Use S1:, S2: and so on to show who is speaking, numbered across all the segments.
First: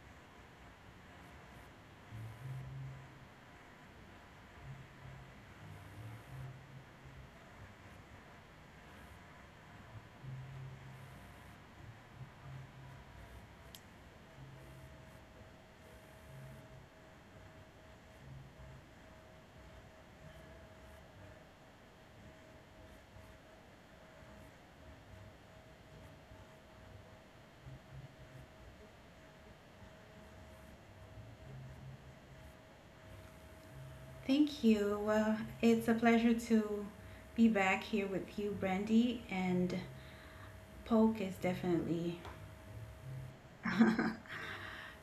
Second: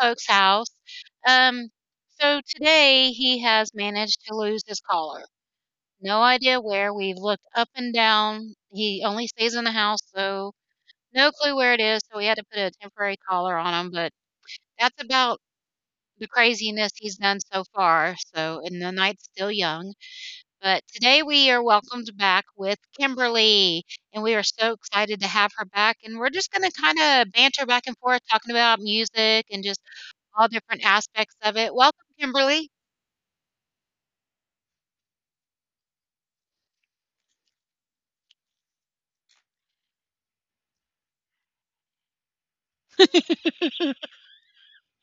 S1: Poke's house. Um, so today he has managed to lose his collar. No idea where. We've looked up and down. He only stays in the house, so no clue where it is. So we had to put a temporary collar on him, but that's about the craziness he's done so far. So, and the night's still young. But today we are welcomed back with Kimberly, and we are so excited to have her back. And we're just going to kind of banter back and forth, talking about music and just all different aspects of it. Welcome, Kimberly,
S2: Thank you. Well, it's a pleasure to be back here with you, Brandy. And Polk is definitely,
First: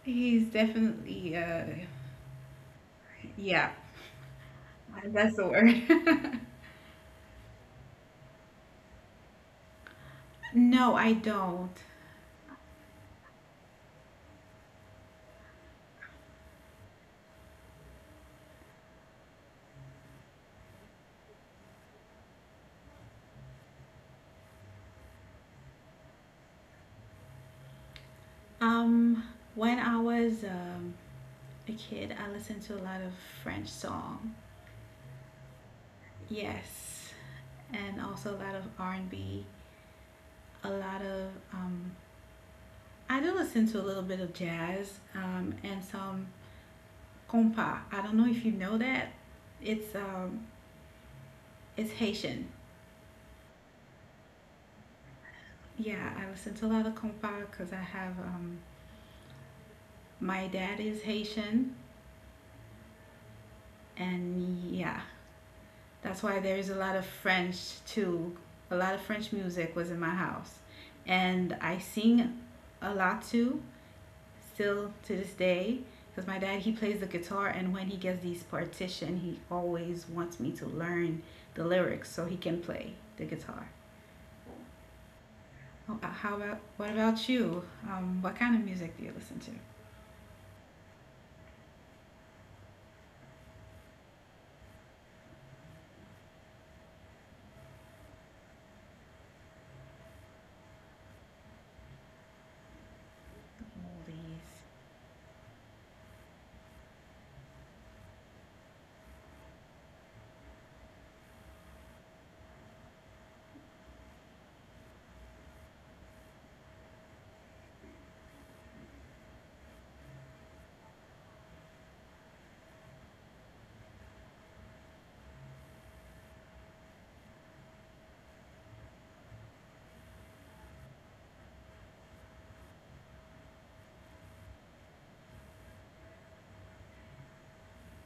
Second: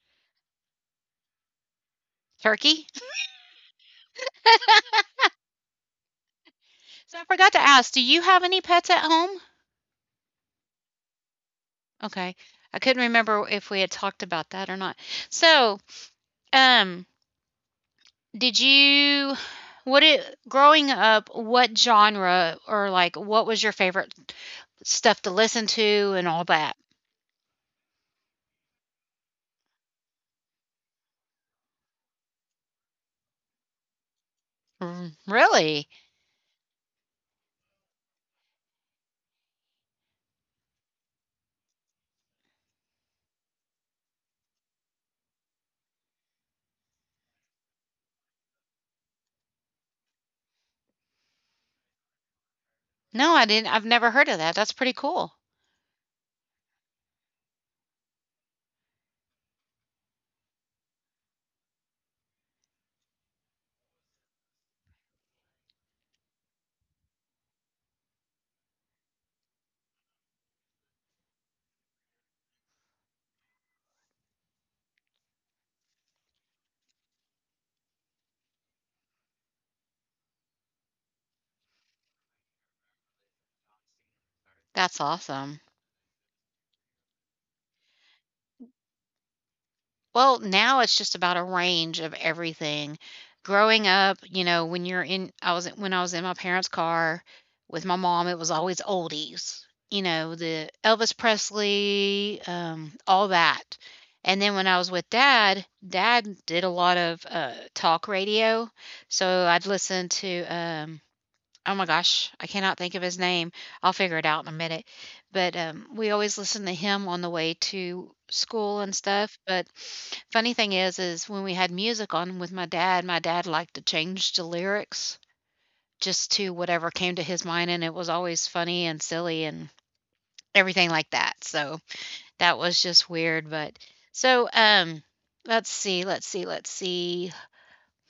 S2: he's definitely, uh,
S1: turkey.
S2: yeah, that's the word.
S1: So I forgot to ask, do you have any pets at home?
S2: No, I don't.
S1: Okay. I couldn't remember if we had talked about that or not. So, um, did you what it growing up, what genre or like what was your favorite stuff to listen to and all that?
S2: Um, when I was a kid, I listened to a lot of French song.
S1: Mm, really?
S2: Yes, and also a lot of R and B. A lot of I do listen to a little bit of jazz and some compa. I don't know if you know that. It's um, it's Haitian.
S1: No, I didn't. I've never heard of that. That's pretty cool.
S2: Yeah, I listen to a lot of compa because I have my dad is Haitian, and yeah, that's why there is a lot of French too. A lot of French music was in my house, and I sing a lot too, still to this day. Because my dad he plays the guitar, and when he gets these partition, he always wants me to learn the lyrics so he can play the guitar.
S1: That's awesome.
S2: How about what about you? What kind of music do you listen to?
S1: Well, now it's just about a range of everything. Growing up, when you're in I was when I was in my parents' car with my mom, it was always oldies. You know, the Elvis Presley, all that. And then when
S2: Oldies.
S1: I was with dad, dad did a lot of talk radio. So I'd listen to oh my gosh, I cannot think of his name. I'll figure it out in a minute. But we always listen to him on the way to school and stuff. But funny thing is when we had music on with my dad liked to change the lyrics just to whatever came to his mind, and it was always funny and silly and everything like that. So that was just weird. But so Let's see.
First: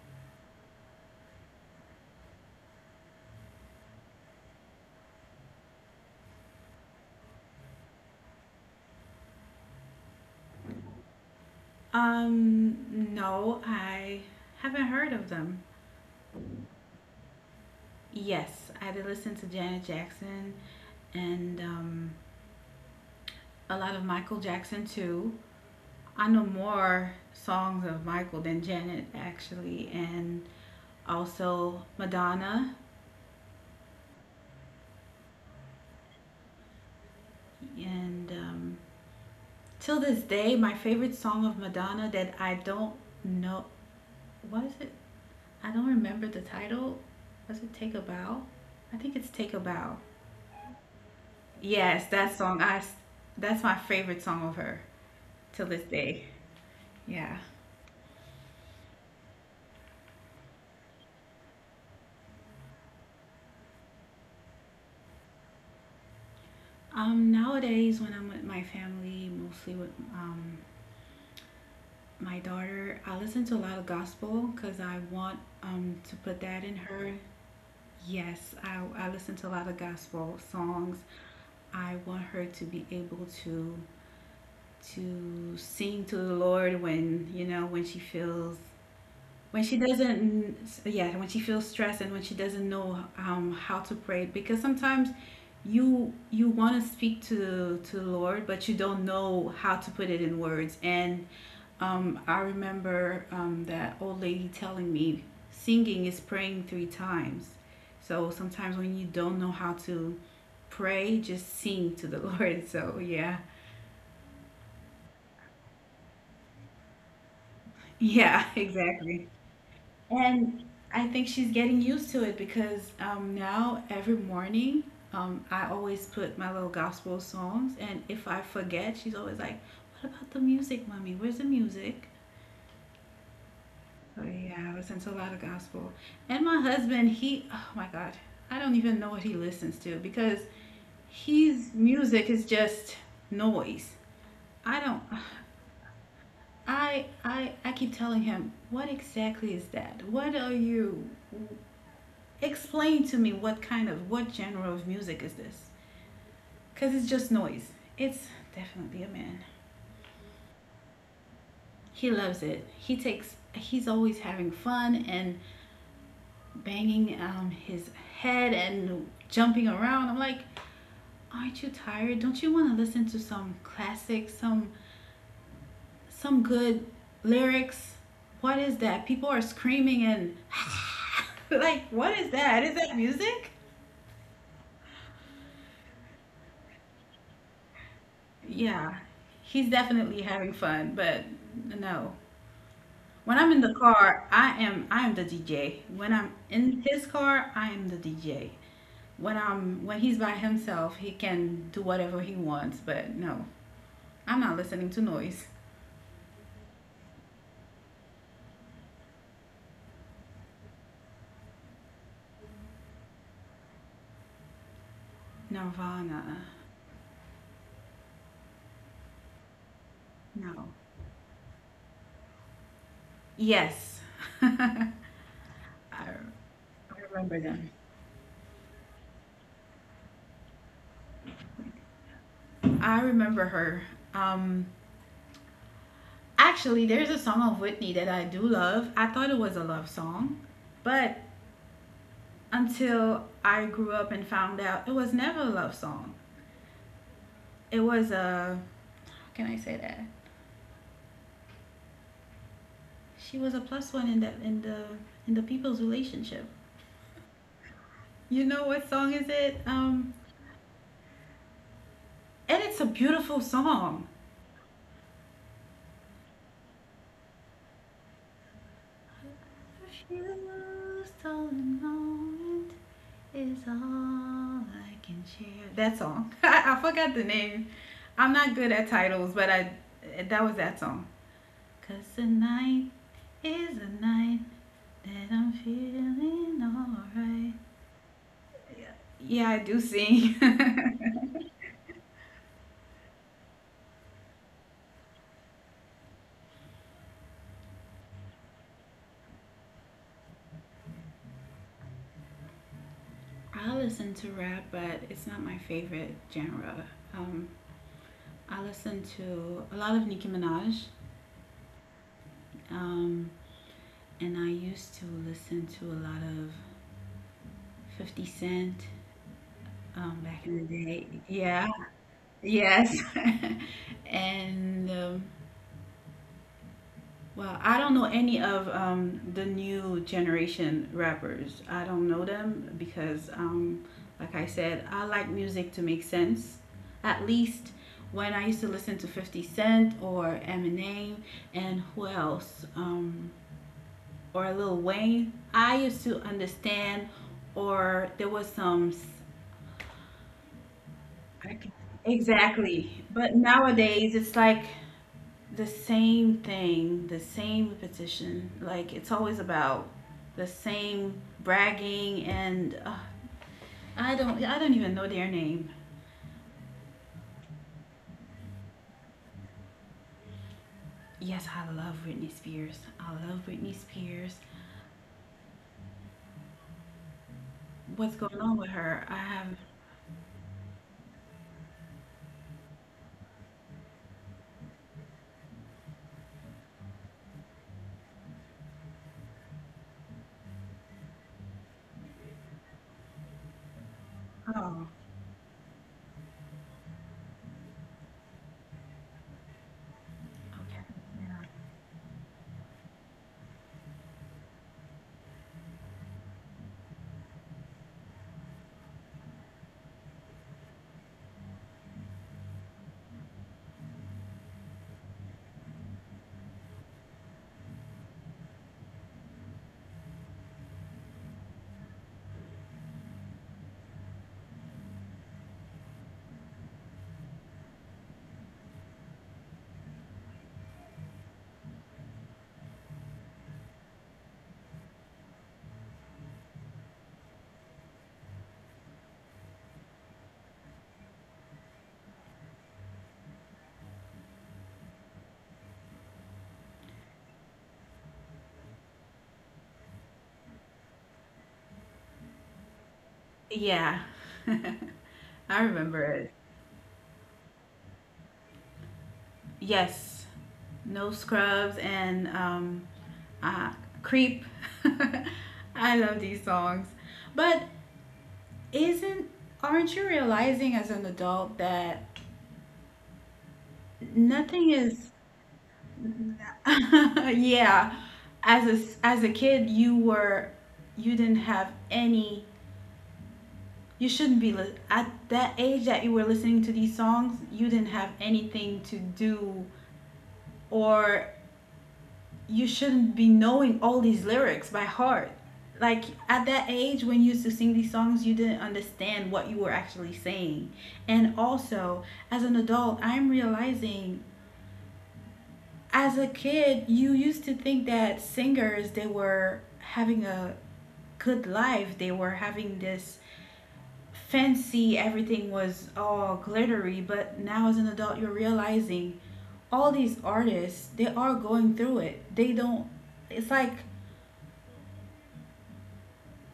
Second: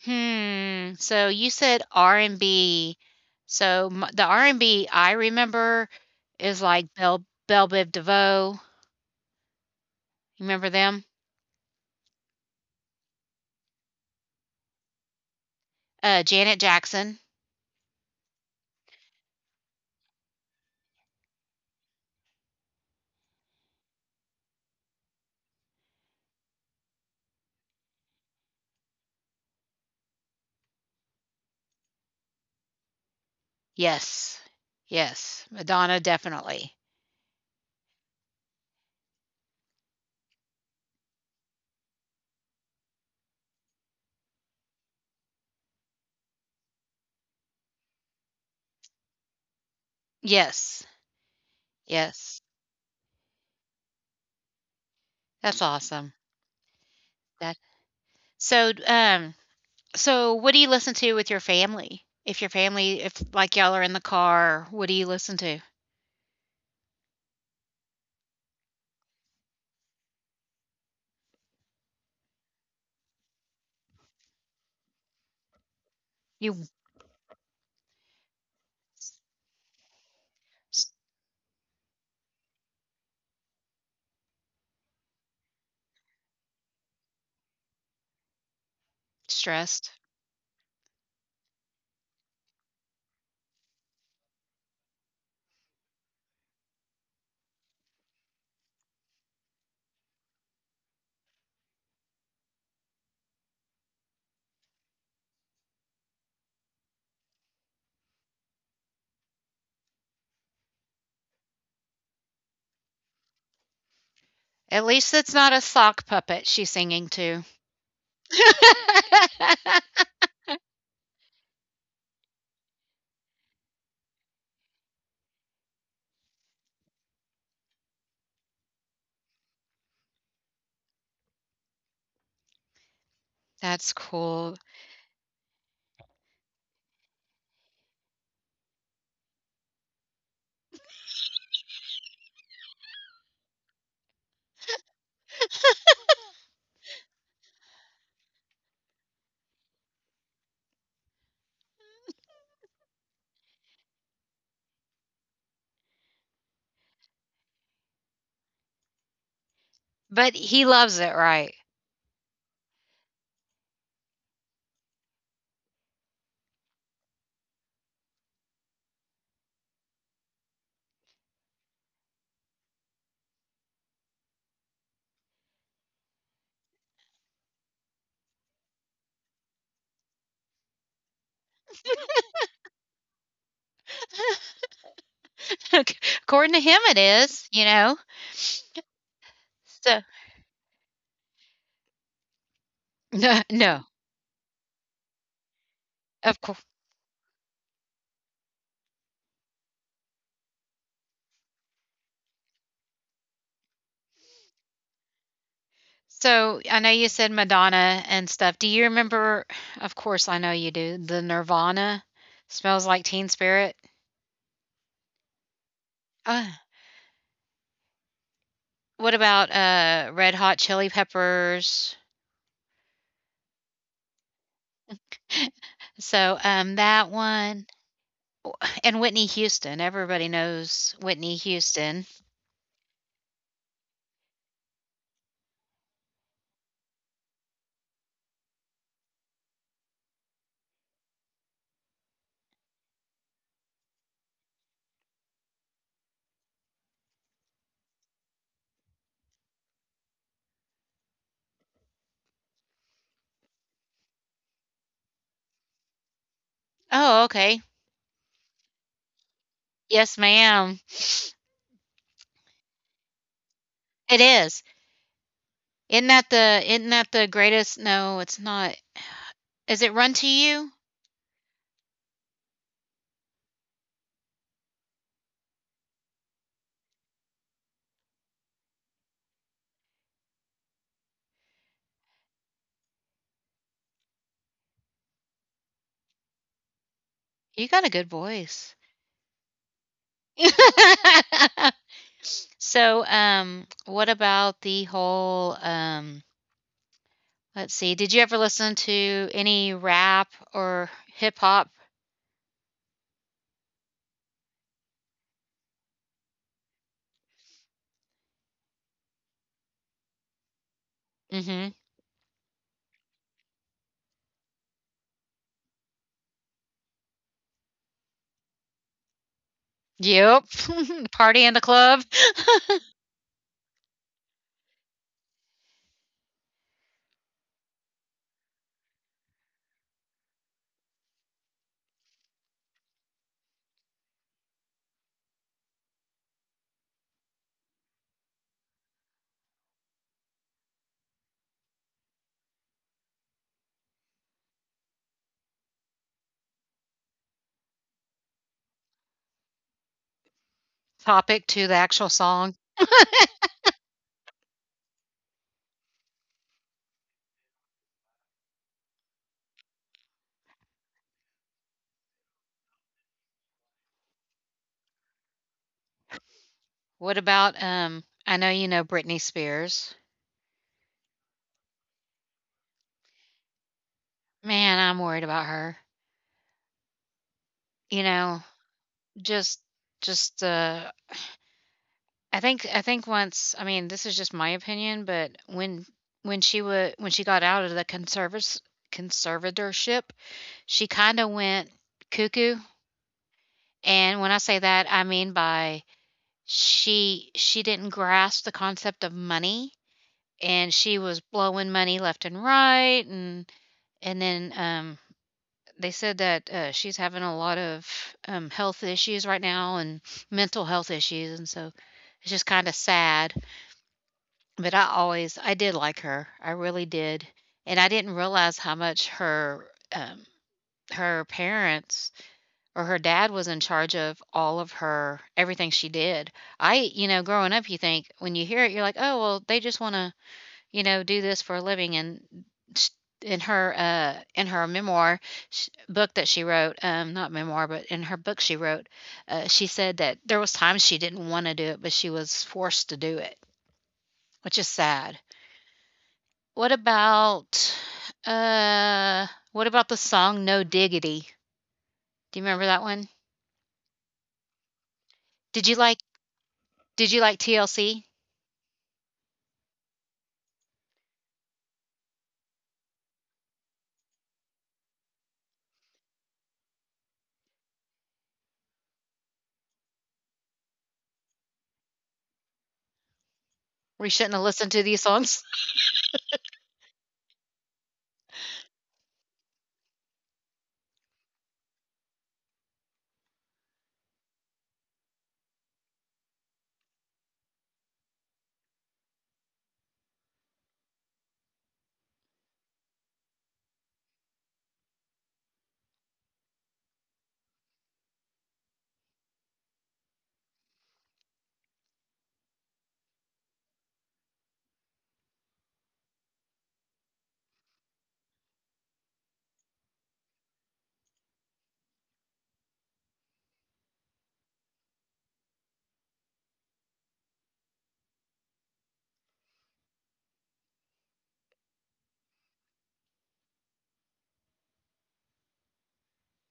S1: Hmm, so you said R&B. So m the R and B I remember is like Bell Biv DeVoe. Remember them?
S2: Um, no, I haven't heard of them.
S1: Janet Jackson.
S2: Yes, I did listen to Janet Jackson and a lot of Michael Jackson too. I know more songs of Michael than Janet actually, and also Madonna.
S1: Yes. Yes. Madonna, definitely.
S2: And till this day, my favorite song of Madonna that I don't know what is it? I don't remember the title. Was it Take a Bow? I think it's Take a Bow.
S1: Yes.
S2: Yes, that
S1: Yes.
S2: song. I. That's my favorite song of her
S1: That's
S2: till this
S1: awesome.
S2: day. Yeah.
S1: That so, um, so what do you listen to with your family? If like y'all are in the car, what do you listen to?
S2: Nowadays when I'm with my family, mostly with my daughter, I listen to a lot of gospel because I want to put
S1: You
S2: that in her. Yes, I listen to a lot of gospel
S1: s-
S2: songs. I want her to be able to sing to the Lord when you know when she feels when she
S1: stressed.
S2: doesn't yeah when she feels stressed and when she doesn't know how to pray, because sometimes you want to speak to the Lord but you don't know how to put it in words. And I remember that old lady telling me, singing is praying 3 times, so sometimes when you don't know how to pray, just sing to the Lord. So yeah.
S1: At least it's not a sock puppet she's singing to.
S2: Yeah, exactly. And I think she's getting used to it because now every morning I always put my little gospel songs. And if I forget, she's always like, what about the music, mommy? Where's the music?
S1: That's
S2: Oh
S1: cool.
S2: yeah, I listen to a lot of gospel. And my husband, he, oh my God, I don't even know what he listens to because his music is just noise. I don't, I keep telling him, what exactly is that? What are you? Explain to me what kind of what genre of music is this? Cause it's just noise. It's definitely a man.
S1: But he loves it, right?
S2: He loves it. He takes. He's always having fun and banging his head and jumping around. I'm like, aren't you tired? Don't you want to listen to some classic, some good lyrics? What is that? People are screaming and like, what is that? Is that music?
S1: According to him, it is, you know?
S2: Yeah, he's
S1: So,
S2: definitely having fun, but no,
S1: no,
S2: when I'm in the
S1: no,
S2: car, I am the DJ. When I'm
S1: of course.
S2: in his car, I am the DJ. When he's by himself, he can do whatever he wants, but no. I'm not listening to noise.
S1: So, I know you said Madonna and stuff. Do you remember, of course, I know you do, the Nirvana smells like Teen Spirit?
S2: Nirvana.
S1: Uh, what about Red Hot
S2: No.
S1: Chili Peppers?
S2: Yes. I, I
S1: So, that
S2: remember
S1: one
S2: them.
S1: and Whitney Houston. Everybody knows Whitney Houston.
S2: I remember her. Um actually there's a song of Whitney that I do love. I thought it was a love song, but until I grew up and found out it was never a love song. It was a. How can I say that? She was a plus one in the in the in the people's relationship.
S1: Oh, okay.
S2: You know what song is it?
S1: Yes, ma'am.
S2: And it's a beautiful song.
S1: It is. Isn't that the greatest no, it's not. Is it Run to You?
S2: Refuse to moment is all I can share. That song. I forgot the name. I'm not good at titles, but I that was that song. Cause tonight is a night that I'm feeling alright.
S1: You got a good voice.
S2: Yeah, yeah, I do sing.
S1: So, what about the whole, let's see, did you ever listen to any rap or hip hop?
S2: I listen to rap, but it's not my favorite genre. Um, I listen to a lot of Nicki Minaj,
S1: Mm, mhm.
S2: um, and I used to listen to a lot of 50 Cent
S1: Yep.
S2: back in the day.
S1: Party in the
S2: Yeah,
S1: club.
S2: yes. And well, I don't know any of the new generation rappers. I don't know them because, like I said, I like music to make sense. At least when I used to listen to 50 Cent or Eminem and who else? Or Lil Wayne, I used to understand, or there was some. S-
S1: Topic
S2: I can,
S1: to the actual song.
S2: exactly. But nowadays, it's like the same thing, the same repetition. Like it's always about the same bragging and I don't even know their name.
S1: What about, I know you know Britney Spears.
S2: Yes, I love Britney Spears. I love Britney Spears.
S1: Man, I'm worried about her. You
S2: What's going
S1: know,
S2: on with her? I have
S1: just just, I think once I mean, this is just my opinion, but when she got out of the conservas conservatorship, she kinda went cuckoo, and when I say
S2: oh
S1: that, I mean by she didn't grasp the concept of money, and
S2: okay
S1: she was blowing money left and right, and then, they said that, she's having a lot of, health issues right now and mental health issues, and so it's just kinda sad. But I did like her, I really did, and I didn't realize how much her parents or her dad was in charge of all of her everything she did. I you know, growing up, you think when you hear it, you're like, "Oh, well, they just wanna, you know, do this for a living," and sh in her memoir sh book that she wrote, not memoir, but in her book she wrote, she said that there was times she didn't wanna do it, but she was forced to do it, which is sad. What about uh what about the song No Diggity? Do you remember that one?
S2: yeah. Yeah.
S1: Did
S2: I
S1: you like
S2: remember it.
S1: did you like TLC?
S2: Yes, no scrubs and uh, creep. I love these songs, but isn't aren't you realizing as an adult that
S1: We shouldn't have listened
S2: nothing
S1: to these
S2: is
S1: songs.
S2: yeah as a s- as a kid you were you didn't have any you shouldn't be li- at that age that you were listening to these songs you didn't have anything to do or you shouldn't be knowing all these lyrics by heart. Like at that age when you used to sing these songs, you didn't understand what you were actually saying. And also, as an adult, I'm realizing as a kid, you used to think that singers they were having a good life. They were having this fancy, everything was all glittery, but now as an adult, you're realizing all these artists, they are going through it. They don't it's like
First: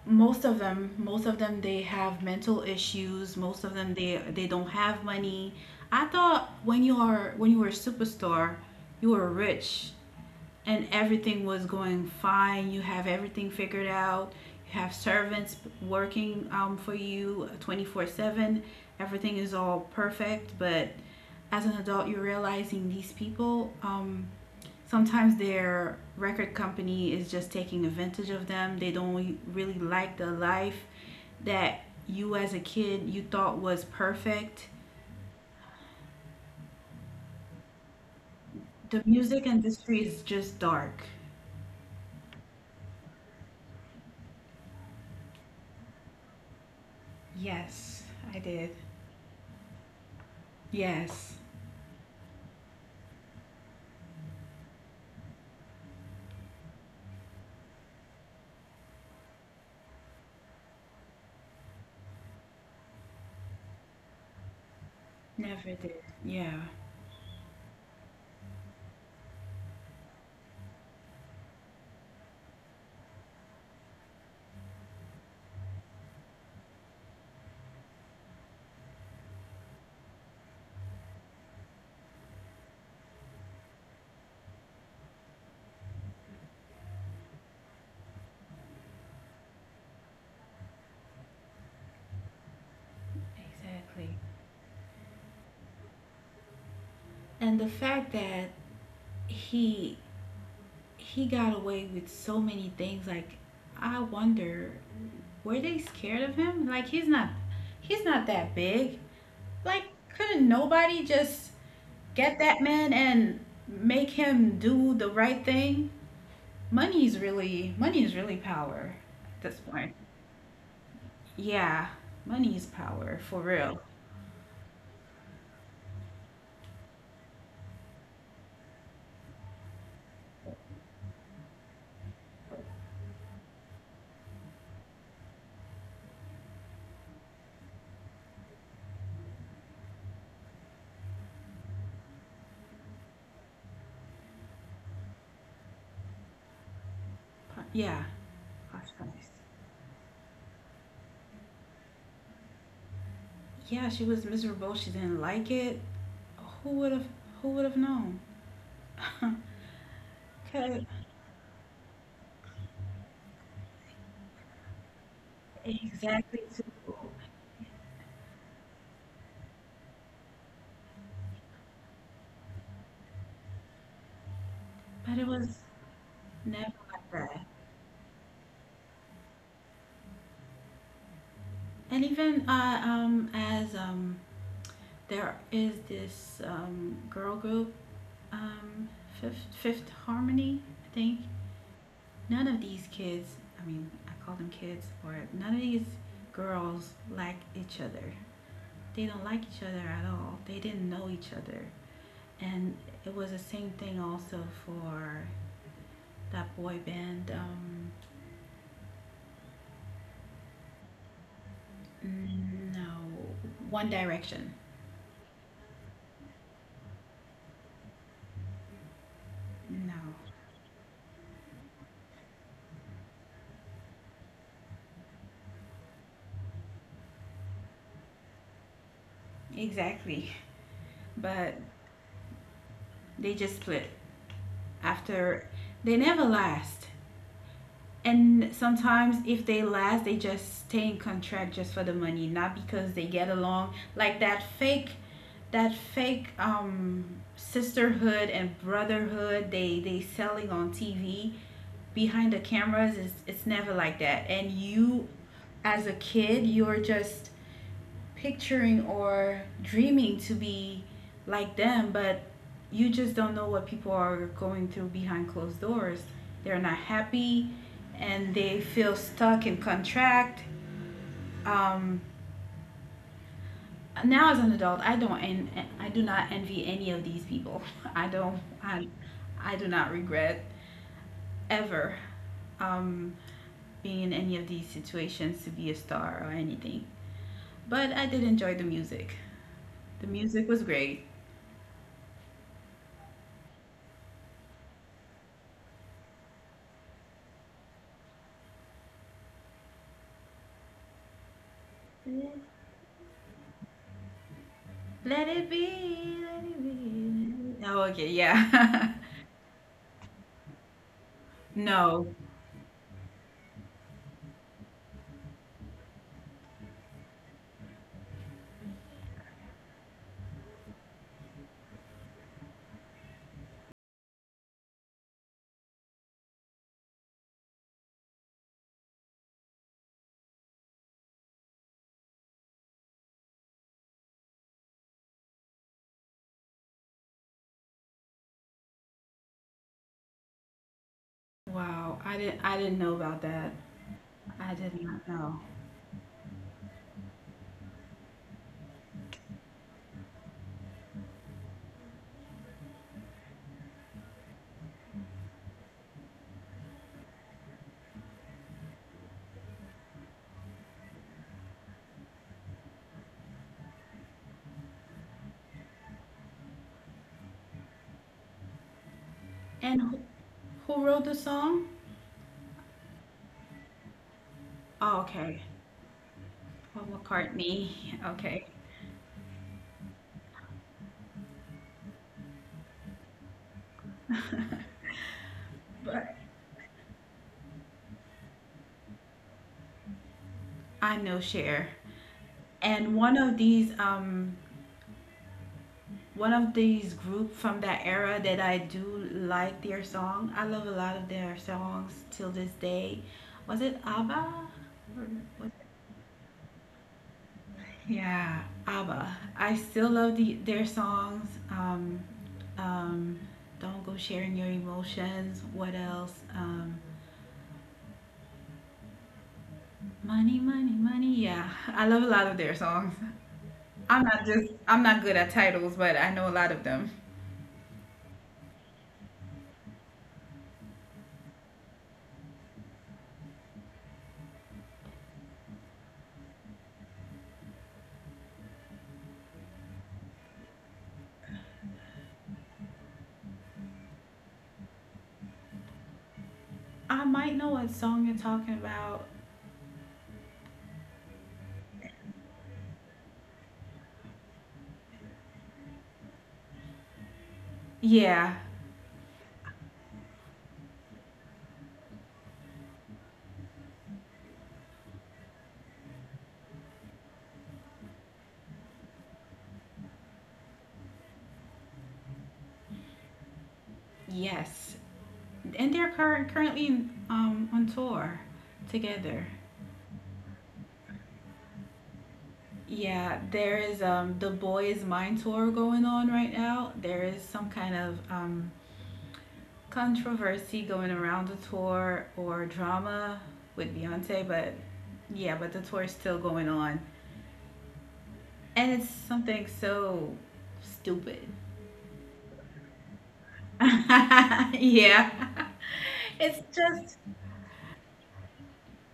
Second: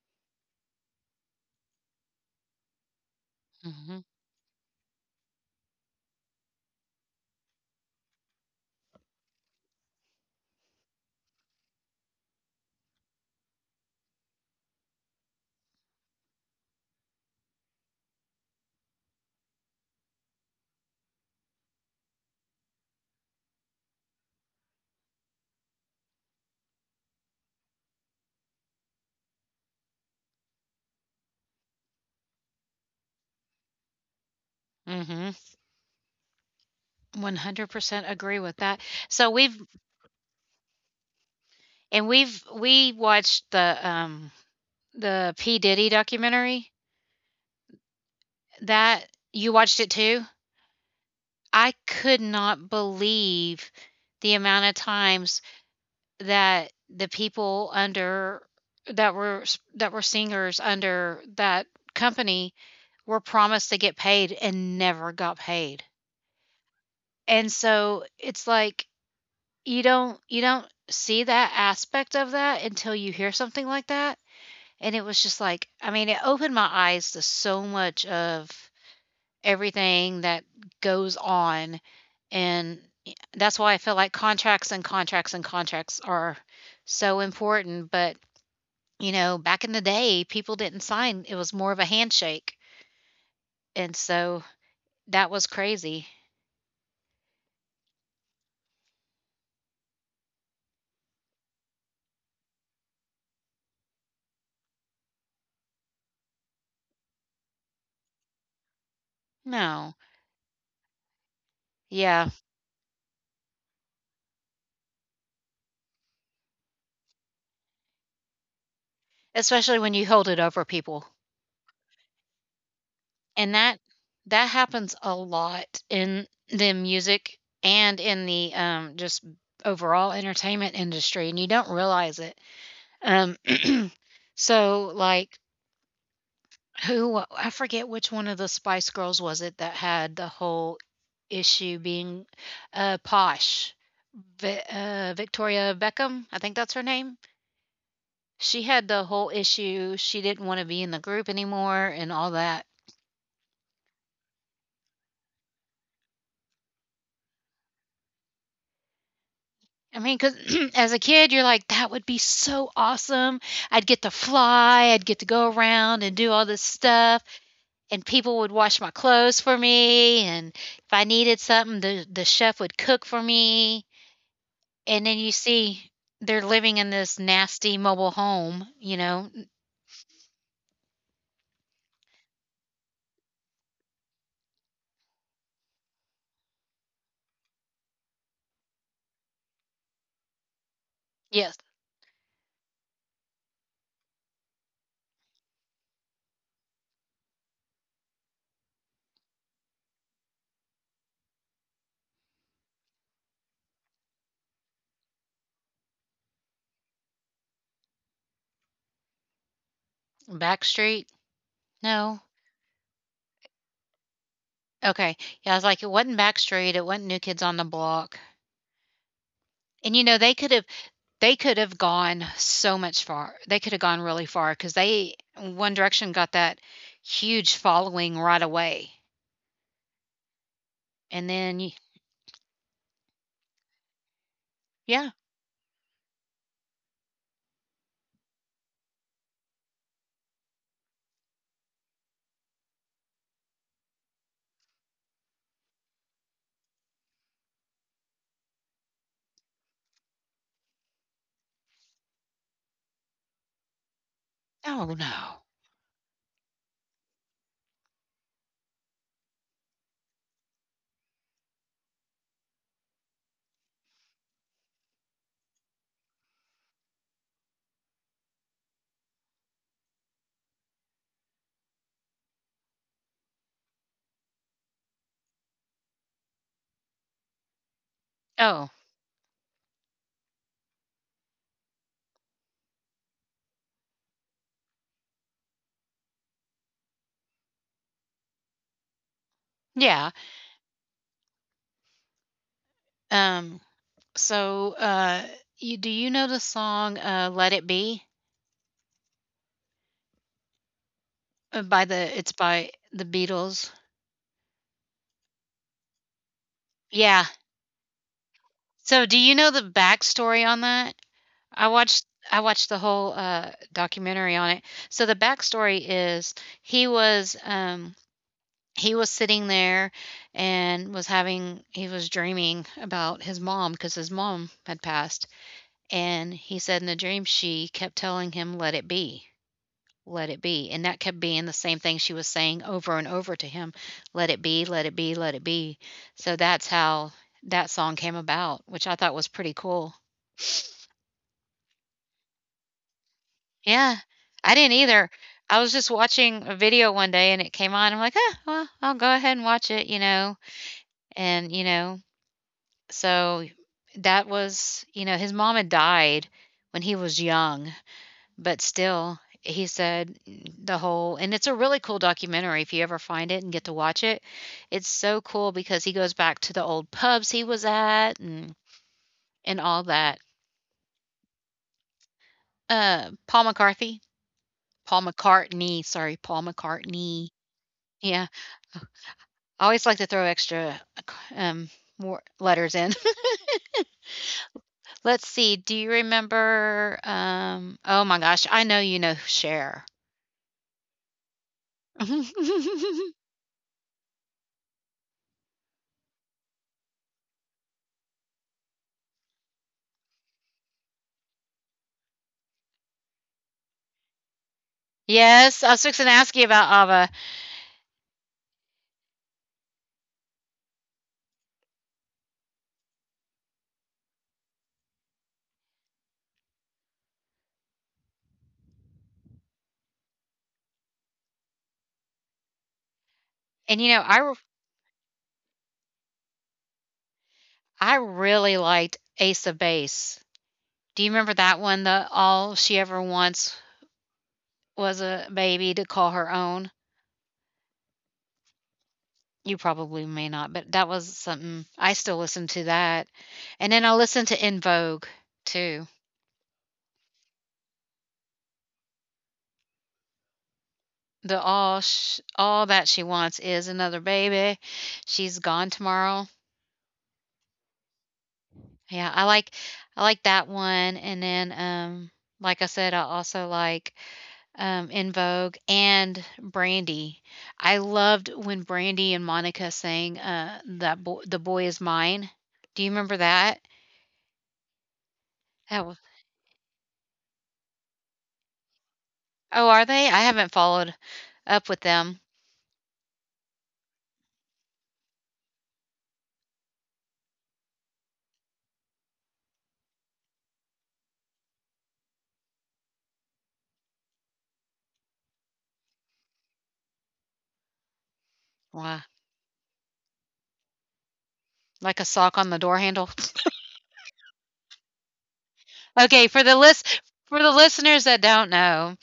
S2: most of them they have mental issues, most of them
S1: Mhm.
S2: they they don't have money. I thought when you were a superstar you were rich and everything was going fine, you have everything figured out, you have servants working for you 24-7, everything is all perfect. But as an adult you're realizing these people sometimes their record company is just taking advantage of them. They don't really like the life that you as a kid you thought was perfect.
S1: Mhm. 100% agree with that.
S2: The
S1: So we've
S2: music industry is just dark.
S1: and we've we watched the P Diddy documentary.
S2: Yes, I did.
S1: That you watched it too?
S2: Yes,
S1: I could not believe the amount of times that the people under that were that were singers under that company were promised to get paid and never got
S2: never
S1: paid.
S2: did. Yeah,
S1: And so it's like you don't see that aspect of that until you hear something like that. And it was just like I mean, it opened my eyes to so much of everything that goes on and that's why I feel like contracts are so important, but you know, back in the day, people didn't sign, it was more of a handshake, and
S2: exactly.
S1: so that was crazy.
S2: And the fact that he he got away with so many things like I wonder, were they scared of him? Like he's not that big. Like,
S1: No.
S2: couldn't nobody just
S1: Yeah,
S2: get that man and make him do the right thing? Money is really power at this
S1: especially when
S2: point.
S1: you hold it over people,
S2: Yeah, money is power for
S1: and
S2: real.
S1: that happens a lot in the music and in the, just overall entertainment industry, and you don't realize it. Um, so, like who I forget which one of the Spice Girls was it that had the whole issue being, posh. Vi Victoria Beckham, I think that's her name.
S2: Po- Yeah,
S1: She had
S2: Posh
S1: the whole
S2: Spice.
S1: issue, she didn't wanna be in the group anymore and all that.
S2: Yeah, she was miserable. She didn't like it. Who would have? Who would have known?
S1: I mean, because
S2: 'Cause-
S1: as a kid, you're like, "That would be so awesome. I'd get to fly, I'd get to go around and do
S2: exactly.
S1: all this
S2: Too.
S1: stuff, and people would wash my clothes for me, and if I needed something, the chef would cook for me." And then
S2: But
S1: you
S2: it was
S1: see they're living
S2: never
S1: in
S2: like
S1: this
S2: that.
S1: nasty mobile home, you know?
S2: And even as there is this girl group, um, Fifth Harmony, I think.
S1: Yes.
S2: None of these kids, I mean, I call them kids, or none of these girls like each other. They don't like each other at all. They didn't know each other. And it was the same thing also for that boy band.
S1: Backstreet? No?
S2: No, One Direction.
S1: Okay. Yeah, I was like, "It wasn't Backstreet, it wasn't New Kids on the Block." And, you know,
S2: No,
S1: they could have gone so much far. They could have gone really far because they One Direction got that huge following right away.
S2: exactly.
S1: And then
S2: But
S1: y
S2: they just split
S1: Yeah.
S2: after, they never last. And sometimes if they last they just stay in contract just for the money, not because they get along, like that fake that fake um sisterhood and brotherhood they selling on TV, behind the cameras is it's never like that. And
S1: Oh,
S2: you
S1: no.
S2: as a kid you're just picturing or dreaming to be like them, but you just don't know what people are going through behind closed doors. They're not happy and they feel stuck and contract. Um, now as an adult, I don't and I do not envy any of these people. I don't
S1: Oh,
S2: I do not regret ever um, being in any of these situations to be a star or anything. But I did enjoy the music.
S1: yeah.
S2: The music was great.
S1: Um, so, you know the song, Let It Be? By the it's by the Beatles.
S2: Let it be, let it
S1: Yeah.
S2: be. Let it- Oh, okay, yeah.
S1: So, do you know the backstory on that? I watched
S2: No.
S1: I watched the whole, documentary on it. So, the backstory is he was, um, he was sitting there and was having he was dreaming about his mom because his mom had passed, and he said in the dream she kept telling him, "Let it be." Let it be, and that kept being the same thing she was saying over and over to him, "Let it be, let it be, let it be." So that's how that song came about, which I thought was pretty cool.
S2: Wow, I didn't know about that.
S1: Yeah,
S2: I
S1: I didn't
S2: did not
S1: either.
S2: know.
S1: I was just watching a video one day and it came on. I'm like, "Ah, well, I'll go ahead and watch it," you know, and, you know, so that was his mom had died when he was young. But still, he said the whole and it's a really cool documentary if you ever find it and get to watch it. It's so cool because he goes back to the old pubs he was at and
S2: And
S1: all that.
S2: who wrote the song?
S1: Paul McCarthy, Paul
S2: Oh, okay.
S1: McCartney, sorry, Paul
S2: Paul
S1: McCartney.
S2: McCartney.
S1: Yeah,
S2: Okay.
S1: I always like to throw extra um more letters in. Let's see. Do you
S2: But
S1: remember oh my gosh, I know you know Cher.
S2: I know Cher. And one of these group from that era that I do like their song. I love a lot of their songs till this day. Was it ABBA?
S1: Yes, I was fixing to ask you about Ava.
S2: Yeah, ABBA. I still love the their songs. Um, Don't go sharing your emotions. What else? Money, money, money. Yeah, I love a lot of their songs.
S1: And you know,
S2: I'm not good at titles, but I know a lot of them.
S1: I really liked Ace of Base. Do you remember that one? The all she ever wants was a baby to call her own. You probably may not, but that was something I still listen to that. And then I listen to In Vogue too.
S2: I might know what song you're talking about.
S1: The all that she wants is another baby. She's gone tomorrow.
S2: Yeah.
S1: Yeah, I like that one. And then like I said, I also like In Vogue and Brandy. I loved when Brandy and Monica sang "The Boy Is Mine." Do you remember that?
S2: Yes. And
S1: That
S2: they're
S1: was,
S2: currently on tour together.
S1: oh, are they? I haven't followed up with them.
S2: Yeah, there is the boys mind tour going on right now. There is some kind of controversy going around the tour or drama with Beyonce, but yeah, but the tour is still going on. And it's
S1: Wow,
S2: something so stupid.
S1: like a sock on the door handle.
S2: Yeah.
S1: Okay,
S2: It's just
S1: for the listeners that don't know,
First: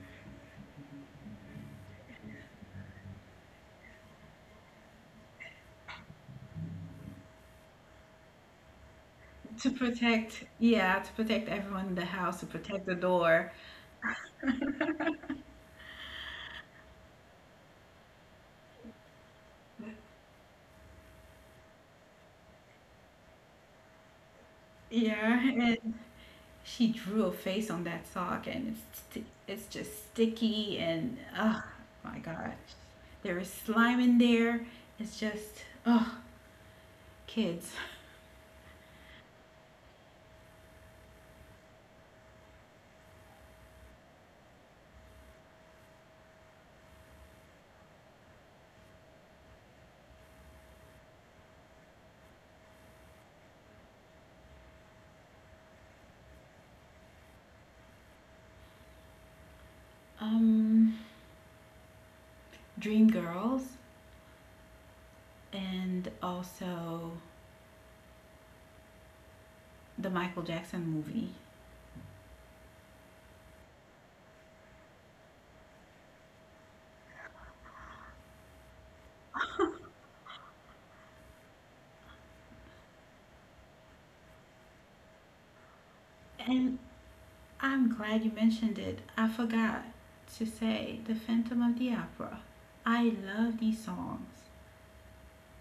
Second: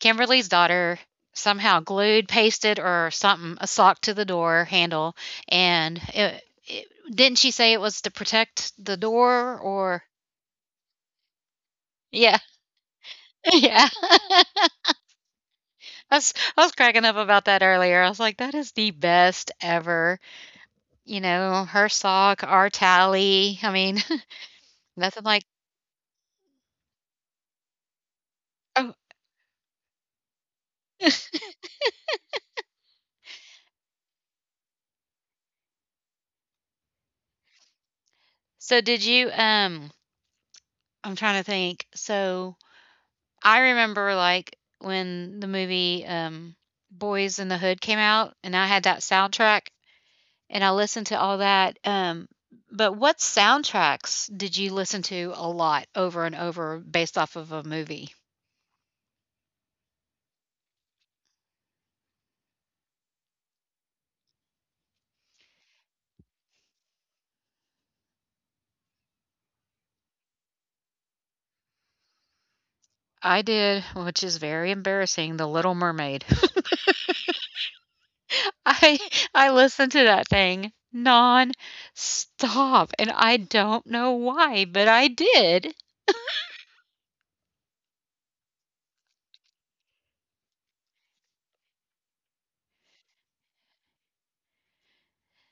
S1: Kimberly's daughter somehow glued, pasted, or something a sock to the door handle, and it, didn't she say it was to protect the door
S2: to
S1: or?
S2: protect, yeah, to protect everyone in the
S1: Yeah.
S2: house, to protect the door.
S1: Yeah. I was cracking up about that earlier. I was like, that is the best ever. You know, her sock, our tally. I mean, nothing like
S2: Yeah. She drew a face on that sock, and
S1: oh
S2: it's just sticky, and oh my gosh, there is slime in there. It's just oh kids.
S1: so did you I'm trying to think. So I remember when the movie Boys in the Hood came out and I had that soundtrack and I listened to all that. But what soundtracks did you listen to a lot over and over based off of a movie?
S2: um, Dream Girls, and also the Michael Jackson movie.
S1: I did, which is very embarrassing, The Little Mermaid. I I listened to that thing non-stop, and I don't know why, but I did.
S2: And I'm glad you mentioned it. I forgot to say the Phantom of the Opera. I love these songs.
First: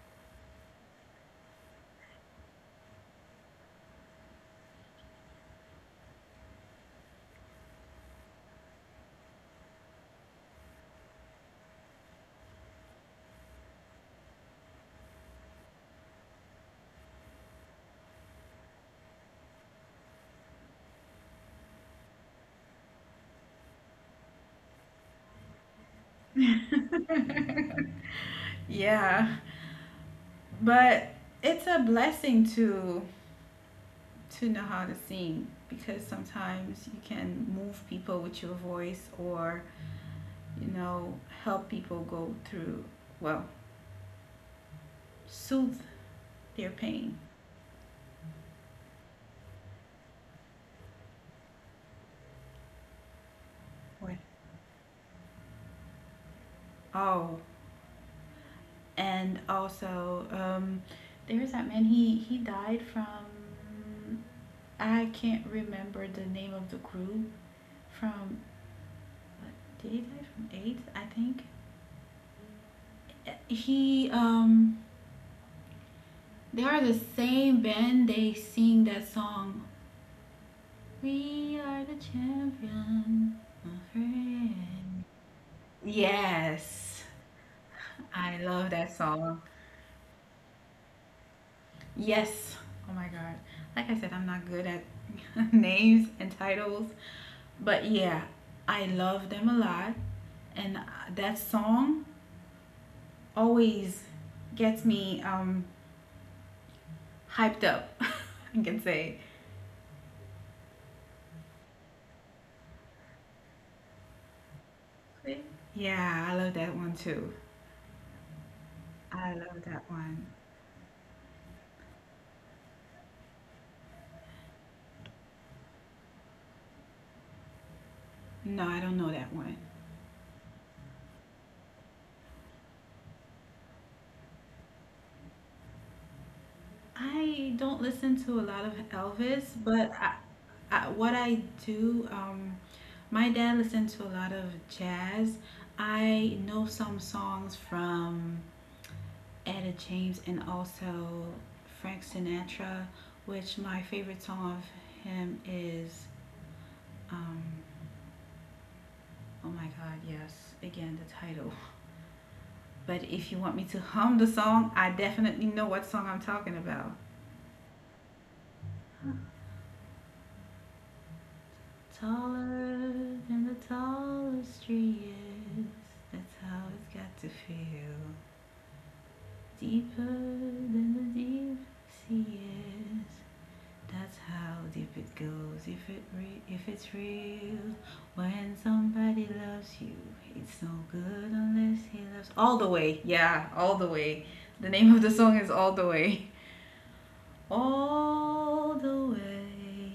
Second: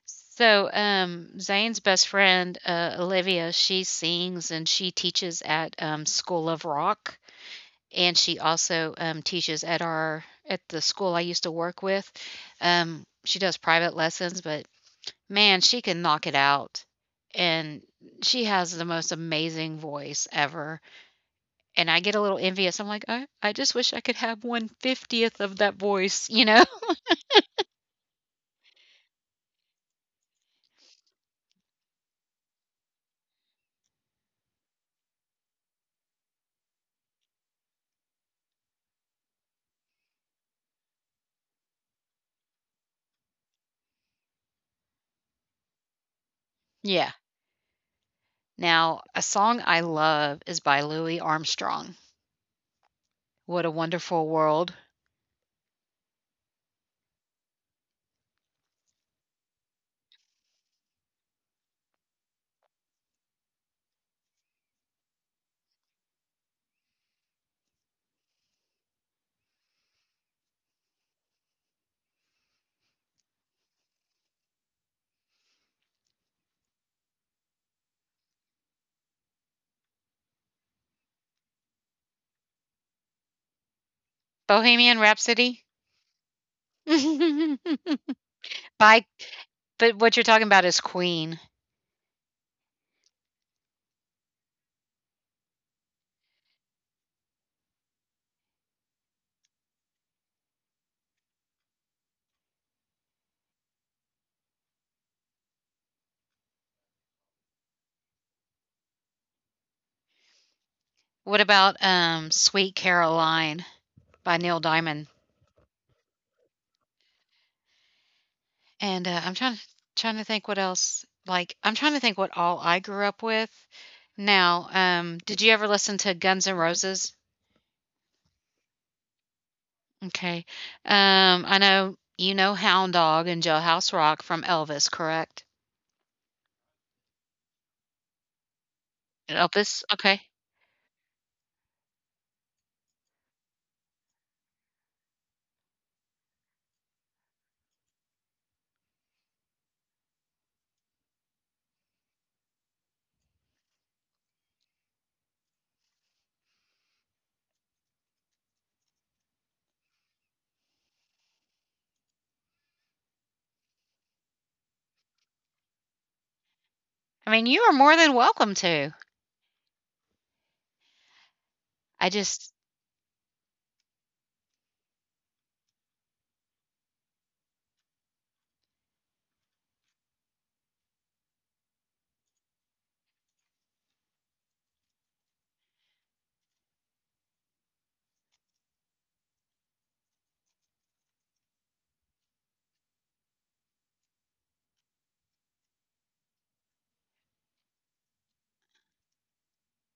S1: So, Zane's best friend, Olivia, she sings and she teaches at School of Rock, and she also teaches at our at the school I used to work with. She does private lessons, but man, she can knock it out, and she has the most amazing voice ever, and I get a little envious. I'm like, "I just wish I could have one fiftieth of that voice," you know?
S2: Yeah, but it's a blessing to know how to sing because sometimes you can move people with your voice or, you know, help people go through, well, soothe their
S1: Yeah.
S2: pain.
S1: Now, a song I love is by Louis Armstrong, "What a
S2: Right.
S1: Wonderful World."
S2: Oh, and also, there's that man, he died from, I can't remember the name of the group, from, did he die from AIDS, I think? He, um, they are the same band, they sing that song, "We are the champion, my
S1: Bohemian
S2: friend."
S1: Rhapsody?
S2: Yes,
S1: By
S2: I love that song.
S1: but what you're talking about is Queen.
S2: Yes. Oh my god. Like I said, I'm not good at names and titles, but yeah, I love them a lot. And that song always gets me hyped up. I can say.
S1: What about, Sweet Caroline by Neil Diamond?
S2: Yeah, I love that one too.
S1: And, I'm
S2: I
S1: trying to
S2: love that
S1: trying to
S2: one.
S1: think what else I'm trying to think what all I grew up with. Now, did you ever listen to Guns N' Roses?
S2: No, I don't know that one.
S1: Okay. I know you know Hound Dog and Jailhouse Rock from Elvis, correct?
S2: I don't listen to a lot of Elvis,
S1: Elvis?
S2: but
S1: Okay.
S2: what I do, my dad listened to a lot of jazz. I know some songs from Etta James and also Frank Sinatra, which my favorite song of him is, um, oh my God, yes, again, the title. But if you want me to hum the song, I definitely know what song I'm talking about.
S1: I mean, you are more than welcome to. I just
S2: Taller than the tallest tree is. That's how it's got to feel. Deeper than the deep sea is. That's how deep it goes. If it re- If it's real, when somebody loves you, it's no good unless he loves. All the way, yeah, all the way. The name of the song is All the Way. All the way.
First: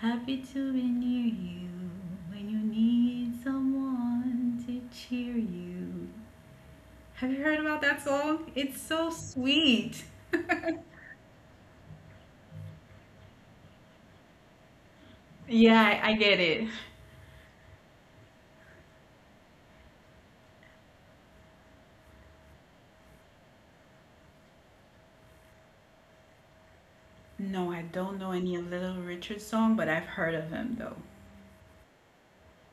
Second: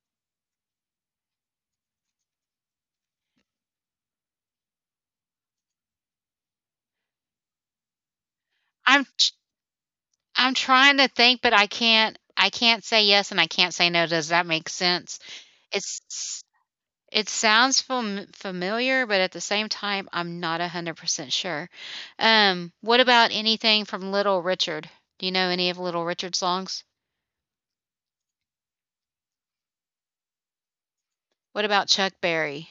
S2: Happy to be near you when you need someone to cheer you. Have you heard about that song? It's
S1: I'm
S2: so
S1: tr
S2: sweet.
S1: I'm trying to think, but I can't say yes and I can't say no. Does that make sense?
S2: Yeah, I get
S1: It's
S2: it.
S1: It sounds familiar, but at the same time, I'm not 100% sure. What about anything from Little Richard? Do you know any of Little Richard's songs?
S2: No, I don't know any of Little Richard's song, but I've heard of him though.
S1: What about Chuck Berry?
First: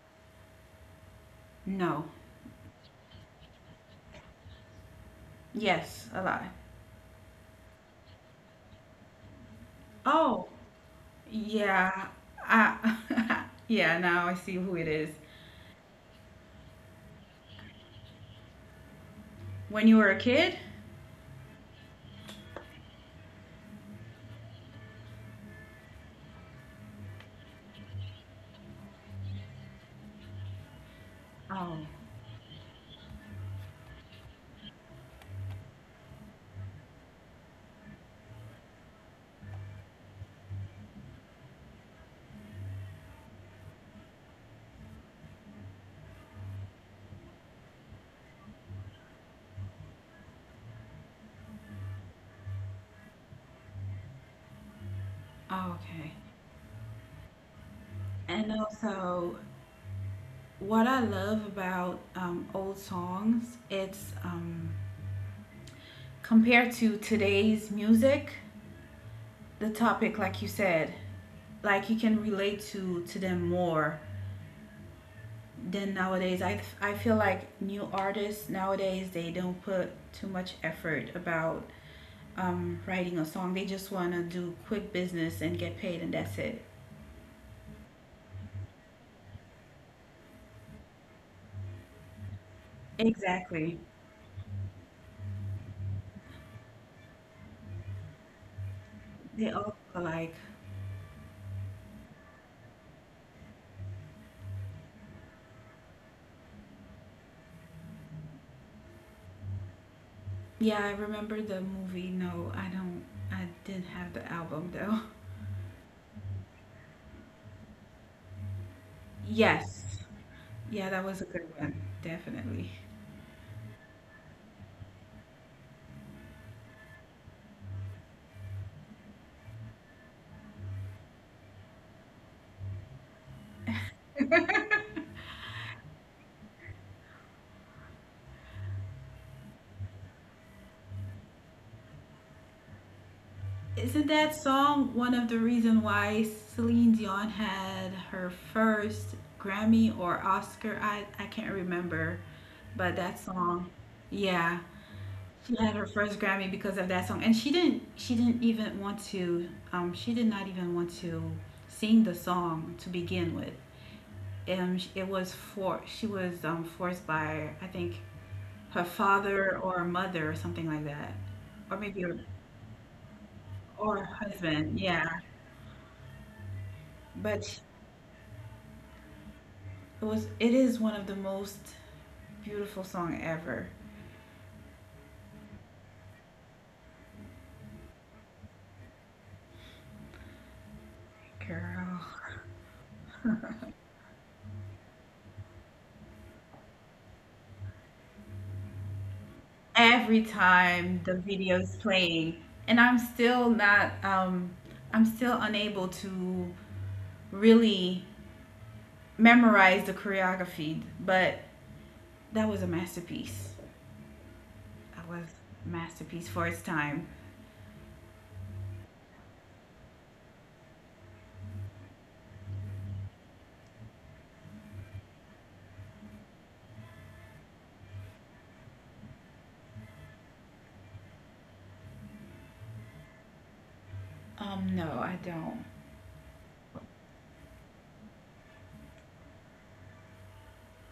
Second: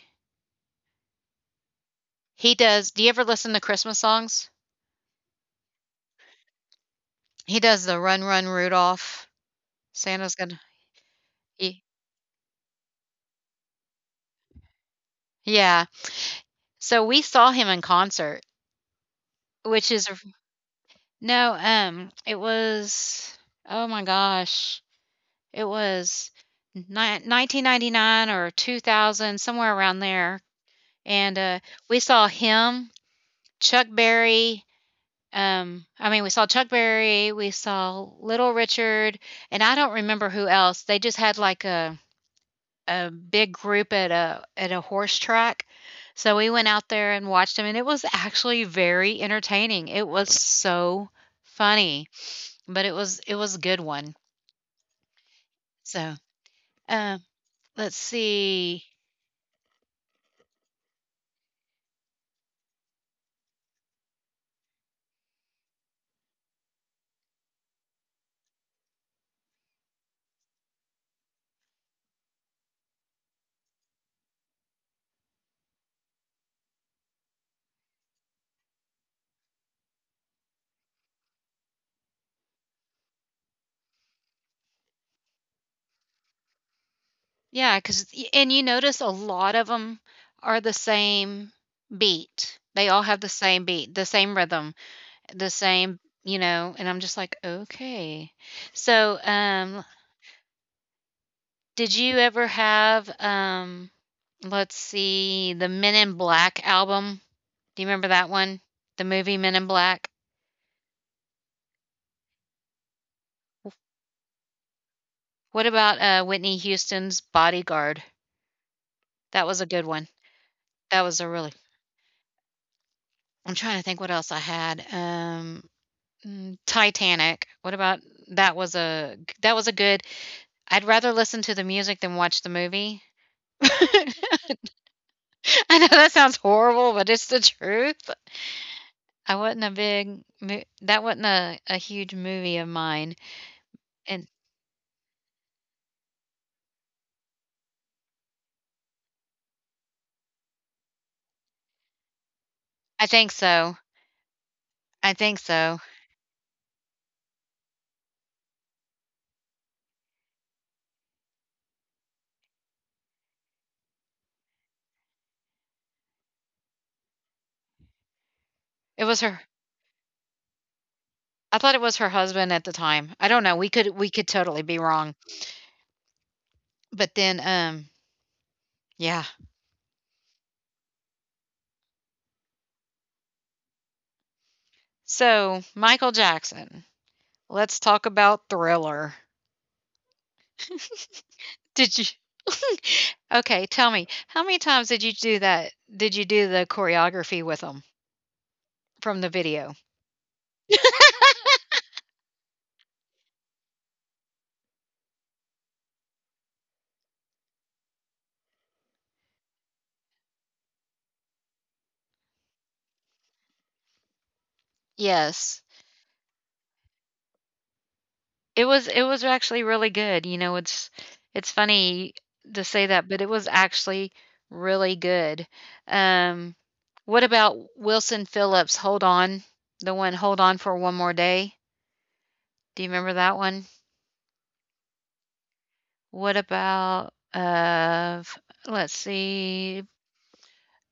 S2: No.
S1: He does. Do you ever listen to Christmas songs?
S2: Yes, a lot.
S1: He does the Run Run Rudolph. Santa's
S2: Oh,
S1: gonna. He,
S2: yeah. I, yeah, now I see who it is.
S1: yeah. So we saw him in concert,
S2: When
S1: which
S2: you were a kid?
S1: no. It was. Oh my gosh, it was. 1999 or 2000 somewhere around there and
S2: Oh,
S1: we saw him, Chuck Berry. I mean, we saw Chuck Berry, we saw Little Richard, and I don't remember who else. They just had like a big group at a horse track, so we went out there and watched them, and it was actually very entertaining. It was so funny, but it was a good one.
S2: oh
S1: So,
S2: okay.
S1: uh, let's
S2: And
S1: see.
S2: also, what I love about old songs, it's compared to today's music, the topic, like you said, like you can relate to them more than nowadays. I feel like new artists nowadays they don't put too much effort about writing a song. They just want to do quick business and get paid, and that's it.
S1: Yeah, cause and you notice a lot of them are the same beat. They all have the same
S2: Exactly.
S1: beat, the same rhythm, the same you know, and I'm just like, "Okay." So,
S2: They all look alike.
S1: did you ever have, let's see, the Men in Black album? Do you remember that one? The movie Men in Black?
S2: Yeah, I remember the movie. No, I don't. I didn't have the album though.
S1: What about, Whitney Houston's Bodyguard? That was a good
S2: Yes.
S1: one.
S2: Yeah,
S1: That
S2: that
S1: was
S2: was a
S1: a
S2: good
S1: really
S2: one. Definitely.
S1: I'm trying to think what else I had. Um Mm, Titanic. What about that was a good I'd rather listen to the music than watch the movie. I know that sounds horrible, but it's the truth. I wasn't a big mo that wasn't a huge movie of mine,
S2: Isn't
S1: and
S2: that song one of the reason why Celine Dion had her first Grammy or Oscar? I can't remember, but
S1: I
S2: that
S1: think
S2: song,
S1: so.
S2: yeah,
S1: I think
S2: she had
S1: so.
S2: her first Grammy because of that song, and she didn't even want to she did not even want to sing the song to begin with. It was for she was forced by I think her
S1: It was her
S2: father or mother or something like that.
S1: I thought it
S2: Or
S1: was her
S2: maybe her
S1: husband at the time. I don't know, we
S2: or
S1: could totally be
S2: husband,
S1: wrong,
S2: yeah.
S1: but then,
S2: But
S1: yeah.
S2: it is one of the most beautiful song ever.
S1: So, Michael Jackson. Let's talk about Thriller. Did you
S2: Girl.
S1: okay, tell me, how many times did you do that? Did you do the choreography with them from the video?
S2: Every time the video is playing and I'm still not I'm still unable to really memorize the choreography, but that was a masterpiece. That was
S1: Yes.
S2: a masterpiece for its time.
S1: It was actually really good, you know, it's funny to say that, but it was actually really good. Um, what about Wilson Phillips' "Hold On"? The one, "Hold On for One More Day"? Do you remember that one?
S2: No, I don't.
S1: What about, let's see,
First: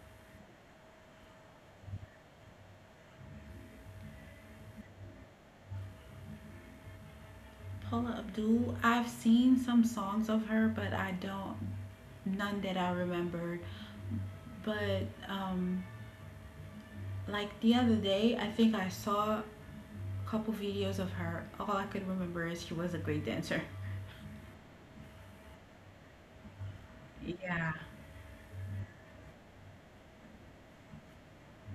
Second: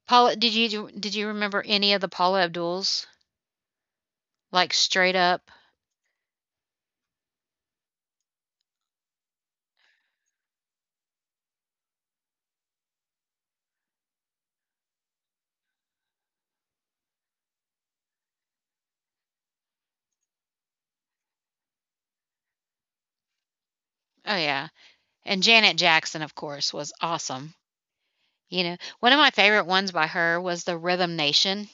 S1: Paula did you remember any of the Paula Abduls? Like straight up.
S2: Paula Abdul. I've seen some songs of her, but I don't none that I remember. But um, like the other day, I think I saw a couple videos of her. All I could remember is she was a great dancer.
S1: Oh yeah. And Janet Jackson, of course, was awesome.
S2: Yeah.
S1: You know, one of my favorite ones by her was the Rhythm Nation.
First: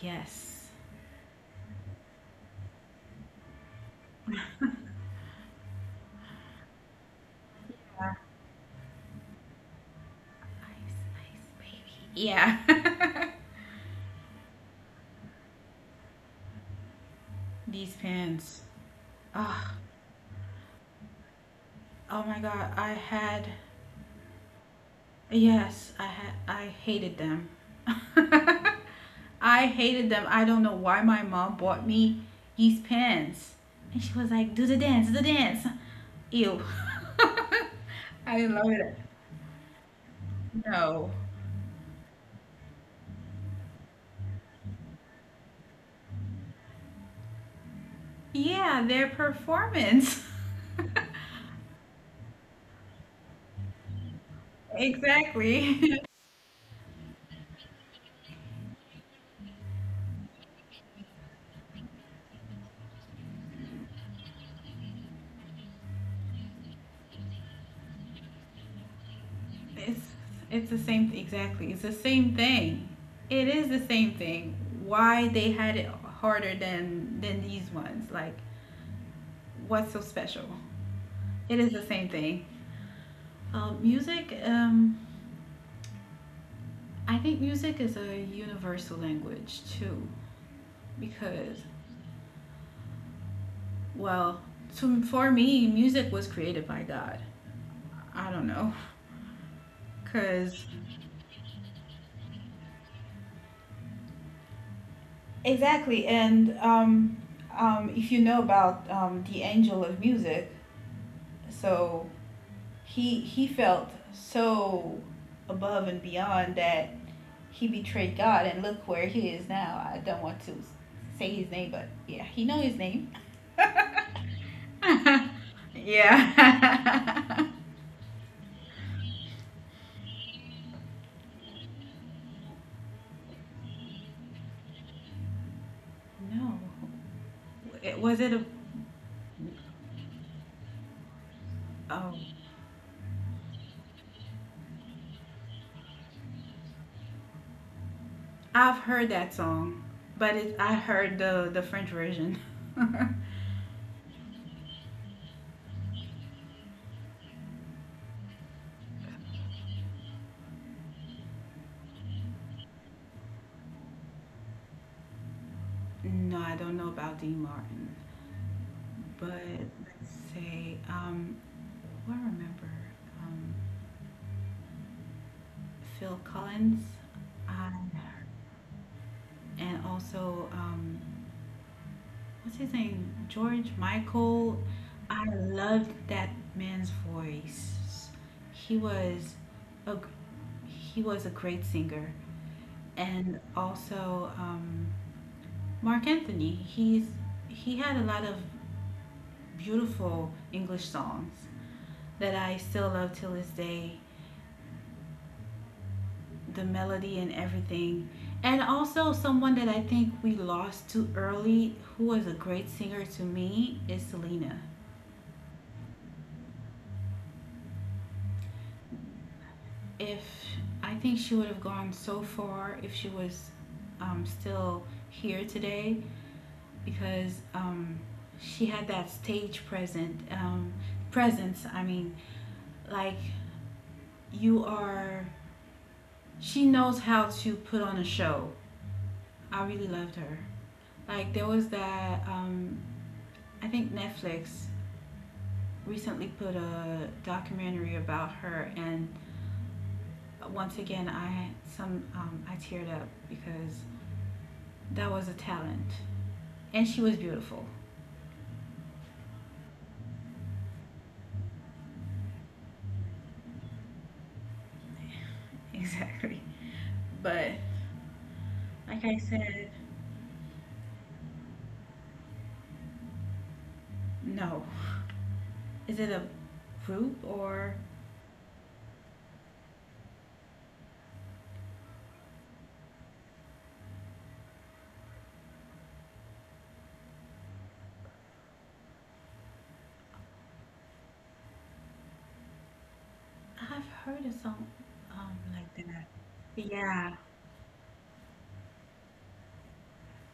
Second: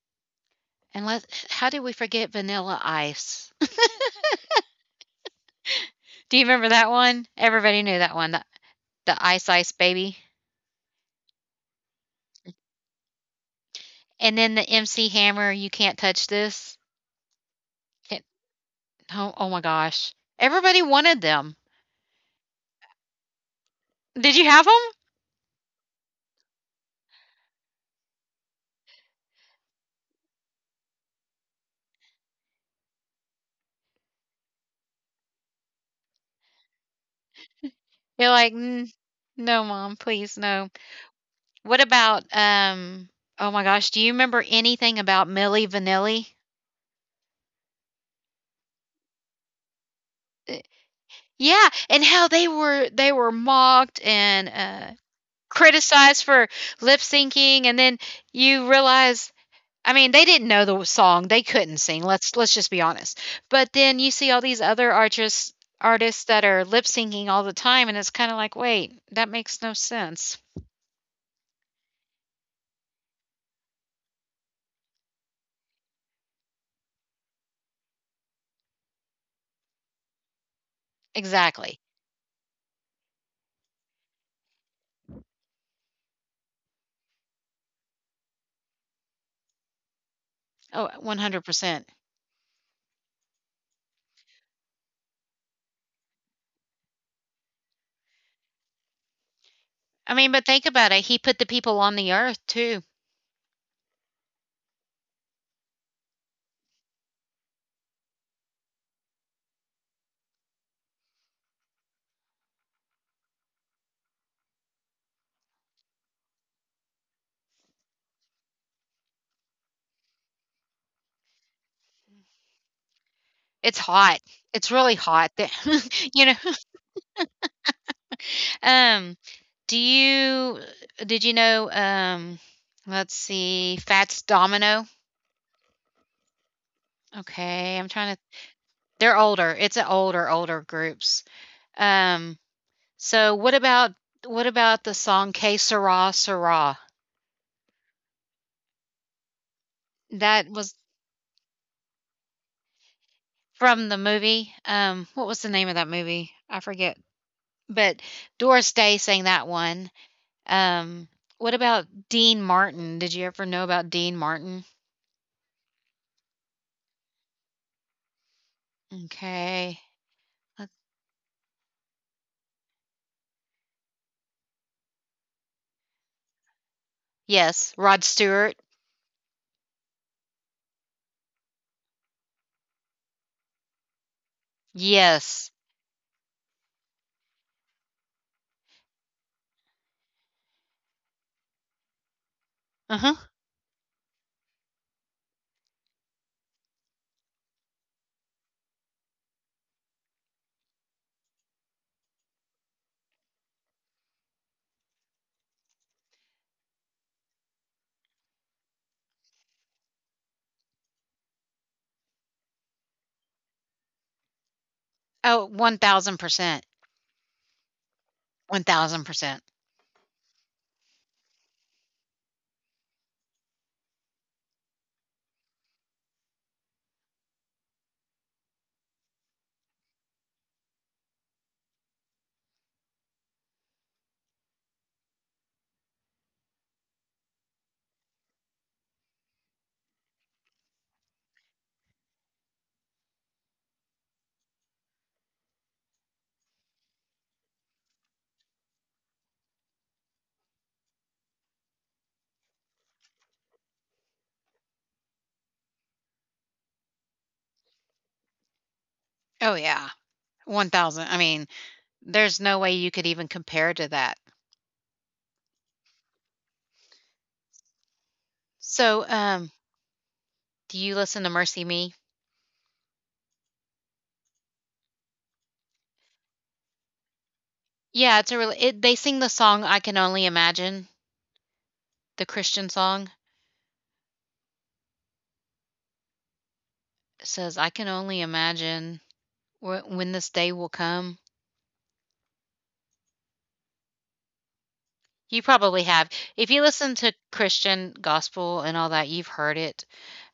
S2: Yes.
S1: And let how did we forget Vanilla Ice? Do you remember that one? Everybody knew that one. The Ice Ice Baby.
S2: Ice, ice, baby. Yeah.
S1: And then the MC Hammer, You Can't Touch This.
S2: These
S1: Can't,
S2: pants.
S1: oh, oh my
S2: Oh,
S1: gosh. Everybody wanted them.
S2: oh my god, I had
S1: Did you have them?
S2: yes, I hated them. I hated them. I don't know why my mom bought me these pants. And she was like, "Do the dance, do the dance." Ew.
S1: You're
S2: I
S1: like,
S2: didn't love it.
S1: No, mom, please, no.
S2: No.
S1: What about, oh my gosh, do you remember anything about Millie Vanilli?
S2: Yeah, their performance.
S1: Yeah, and how they were mocked and
S2: Exactly.
S1: criticized for lip syncing, and then you realize, I mean, they didn't know the song, they couldn't sing. Let's just be honest. But then you see all these other artists that are lip syncing all the time, and it's kind of like, wait, that makes no
S2: It's
S1: sense.
S2: it's the same exactly. It's the same thing. It is the same thing. Why they had it harder than these ones? Like, what's so special? It is
S1: Exactly.
S2: the same thing. Music, I think music is a universal language too,
S1: Oh,
S2: because,
S1: 100%.
S2: well, for me, music was created by God. I don't know,
S1: I mean, but
S2: because
S1: think about it. He put the people on the earth too.
S2: exactly. And if you know about the angel of music, so he felt so above and beyond that he betrayed God, and look where he is now. I don't want to say his name, but yeah, he know his name.
S1: It's hot. It's really hot. you know.
S2: Yeah.
S1: Um, do you did you know let's see, Fats Domino?
S2: No.
S1: Okay, I'm
S2: It,
S1: trying
S2: was
S1: to
S2: it a.
S1: they're older. It's an older, older groups.
S2: Um,
S1: Um, so what about the song K Sarah Sarah?
S2: I've heard that song, but
S1: That
S2: it,
S1: was
S2: I heard the French version.
S1: from the movie. What was the name of that movie? I forget. But Doris Day sang that one. Um, what about Dean Martin? Did you ever know about Dean Martin?
S2: No, I don't know about Dean Martin. But
S1: Okay.
S2: let's
S1: Let's-
S2: say, well, I remember um, Phil Collins
S1: Yes,
S2: I,
S1: Rod Stewart.
S2: and also what's his name? George Michael. I
S1: Yes.
S2: loved that man's voice. He was a he was a great singer,
S1: Uh-huh.
S2: and also Mark Anthony. He had a lot of beautiful English songs that I still love till this day. The melody and everything, and also someone that I think we lost too early, who was a great singer to me, is Selena.
S1: Oh, 1,000%. 1,000%.
S2: If I think she would have gone so far if she was still here today because she had that stage present presence. I mean, like you are. She knows how to put on a show. I really loved her. Like there was that. I think Netflix recently put a documentary about her, and once again, I some I teared up because that was a talent. And she was beautiful.
S1: Oh, yeah. 1,000. I mean, there's no way you could even compare to that.
S2: Exactly. But
S1: So,
S2: like I said,
S1: do you listen to Mercy Me?
S2: no. Is it a group or
S1: Yeah, it's a really they sing the song I Can Only Imagine, the Christian song. It says, I can only imagine when this day will come.
S2: I've heard of some
S1: You probably
S2: like that.
S1: have. If you listen
S2: Yeah.
S1: to Christian gospel and all that, you've heard it.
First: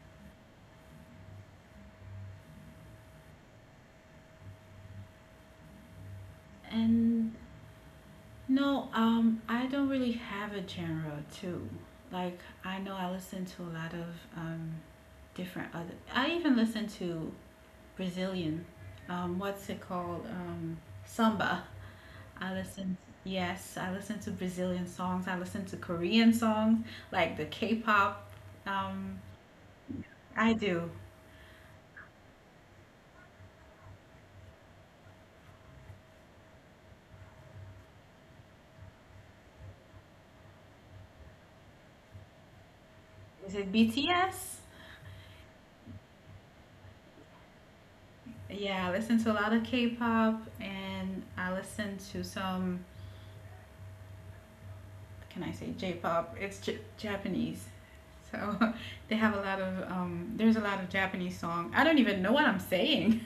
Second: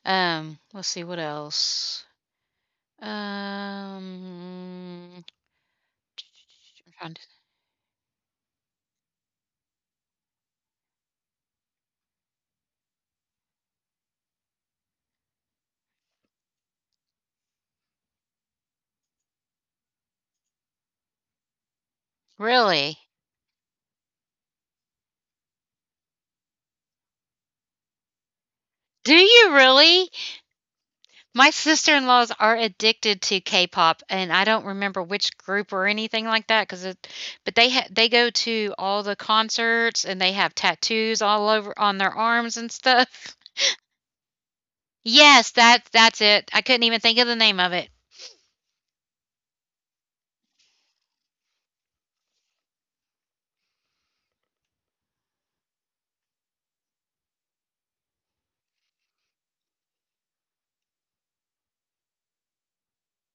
S1: Let's see what else. Um, Found
S2: And no, I don't really have a genre too. Like I know I listen to a lot of um different other I even listen to Brazilian what's it called? Samba. I listen,
S1: really?
S2: yes, I listen to Brazilian songs. I listen to Korean songs, like the K-pop.
S1: Do
S2: Um,
S1: you really?
S2: I do.
S1: My sister-in-laws are addicted to K-pop, and I don't remember which group or anything like that. Because it but they go to all the concerts, and they have tattoos all over on their arms and stuff.
S2: Is it BTS?
S1: Yes, that's it. I couldn't even think of the name of it.
S2: Yeah, I listen to a lot of K-pop and I listen to some, can I say J-pop? Japanese. So they have a lot of, there's a lot of Japanese song. I don't even know what I'm saying.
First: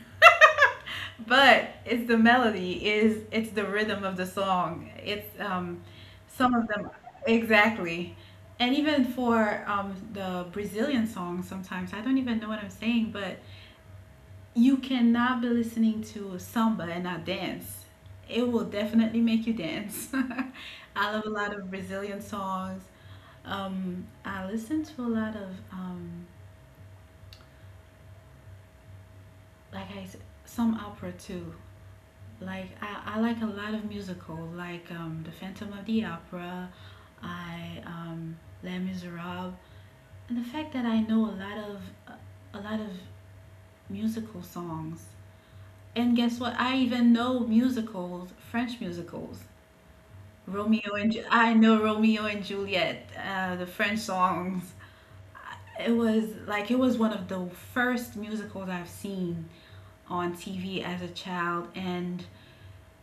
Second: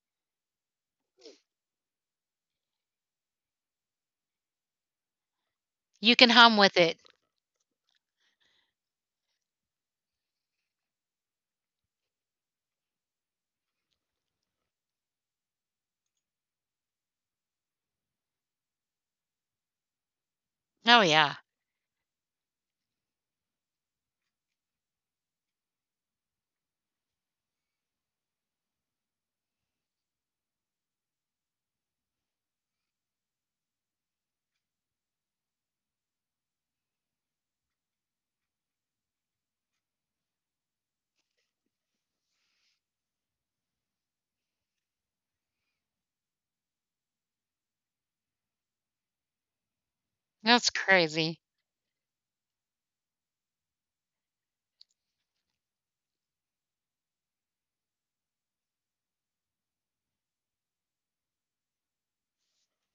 S2: But it's the melody is it's the rhythm of the song it's
S1: You Can
S2: some
S1: Hum
S2: of
S1: With
S2: them
S1: It.
S2: exactly. And even for the Brazilian songs sometimes I don't even know what I'm saying, but you cannot be listening to samba and not dance. It will definitely make you dance.
S1: Oh,
S2: I love a
S1: yeah.
S2: lot of Brazilian songs. I listen to a lot of like i s- some opera too. I like a lot of musicals, like The Phantom of the Opera, I Les Miserables, and the fact that I know uh, a lot of musical songs. And guess what? I even know musicals, French musicals.
S1: That's crazy.
S2: I know Romeo and Juliet, the French songs. It was one of the first musicals I've seen on TV as a child, and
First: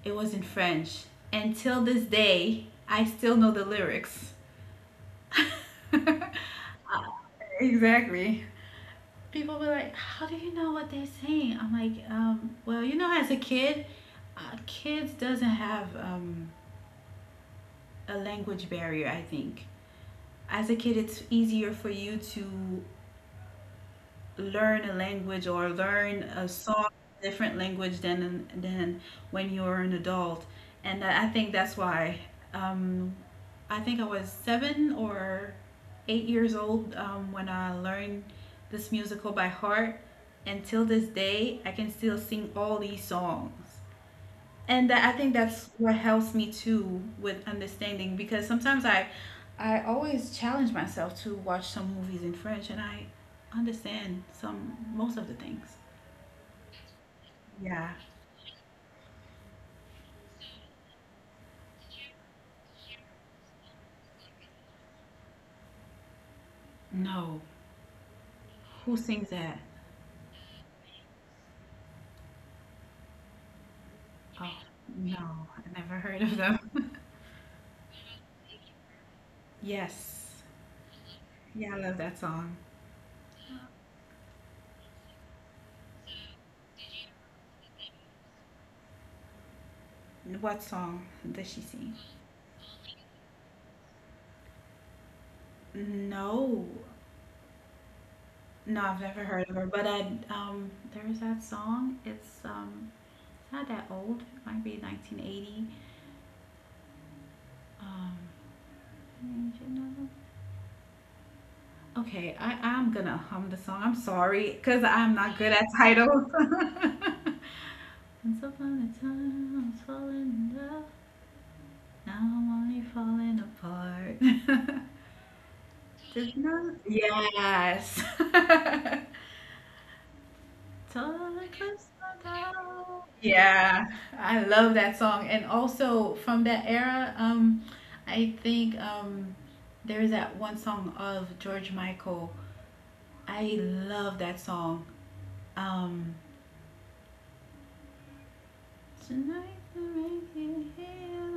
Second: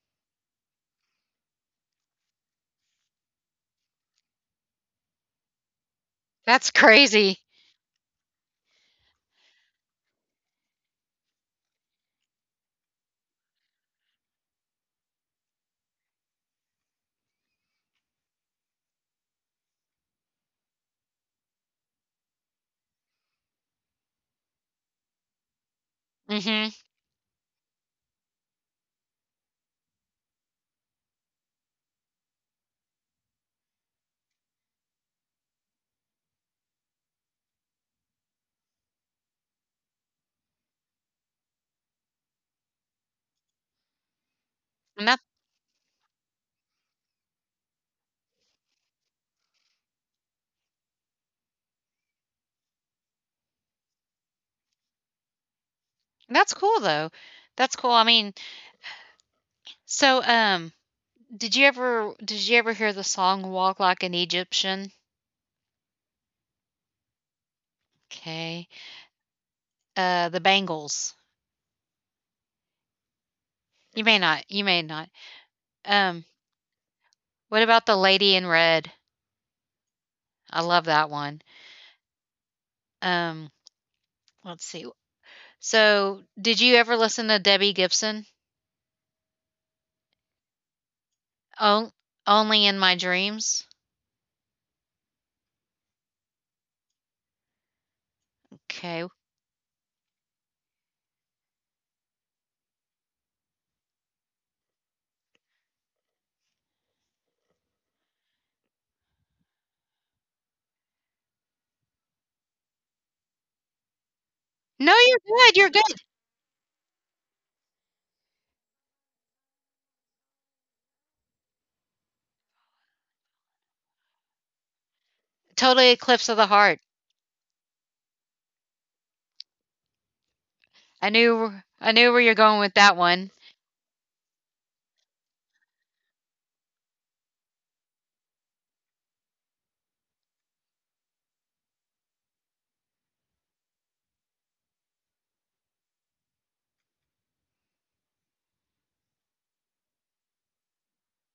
S2: it was in French. And till this day, I still know the lyrics. Uh,
S1: That's crazy.
S2: exactly. People were like, "How do you know what they're saying?" I'm like, "Well, you know, as a kid, kids doesn't have a language barrier. I think as a kid, it's easier for you to learn a language or learn a
S1: Mhm.
S2: song different language than when you're an adult, and I think that's why um, I think I was 7 or 8 years old when I learned this musical by heart, and till this day I can still sing all these songs. And
S1: And
S2: that
S1: that
S2: I think that's what helps me too with understanding because sometimes I always challenge myself to watch some movies in French and I understand some most of the things.
S1: that's cool, though. That's cool.
S2: Yeah.
S1: I mean, so, did you ever hear the song Walk Like an Egyptian?
S2: No.
S1: Okay.
S2: Who sings that?
S1: The Bangles.
S2: Oh,
S1: You may not.
S2: no. I never
S1: Um
S2: heard of them.
S1: what about the Lady in Red?
S2: Yes.
S1: I love that one.
S2: Yeah, I love that song.
S1: Um let's see. So, did you ever listen to Debbie Gibson?
S2: What song does she
S1: Oh,
S2: sing?
S1: only in my dreams?
S2: No. No,
S1: Okay.
S2: I've never heard of her, but I there's that song. It's not that old. It might be 1980. Um, okay, I'm gonna hum the song. I'm sorry, because
S1: No, you're
S2: I'm not
S1: good.
S2: good
S1: You're
S2: at
S1: good.
S2: titles. Once upon a time, I was falling in love. Now I'm only falling apart.
S1: Totally Eclipse of the Heart.
S2: Yes.
S1: I
S2: Total
S1: knew I
S2: eclipse
S1: knew where
S2: of
S1: you're going with that
S2: heart.
S1: one.
S2: Yeah, I love that song. And also from that era, I think there's that one song of George Michael. I love that song. Um, tonight the rain can heal.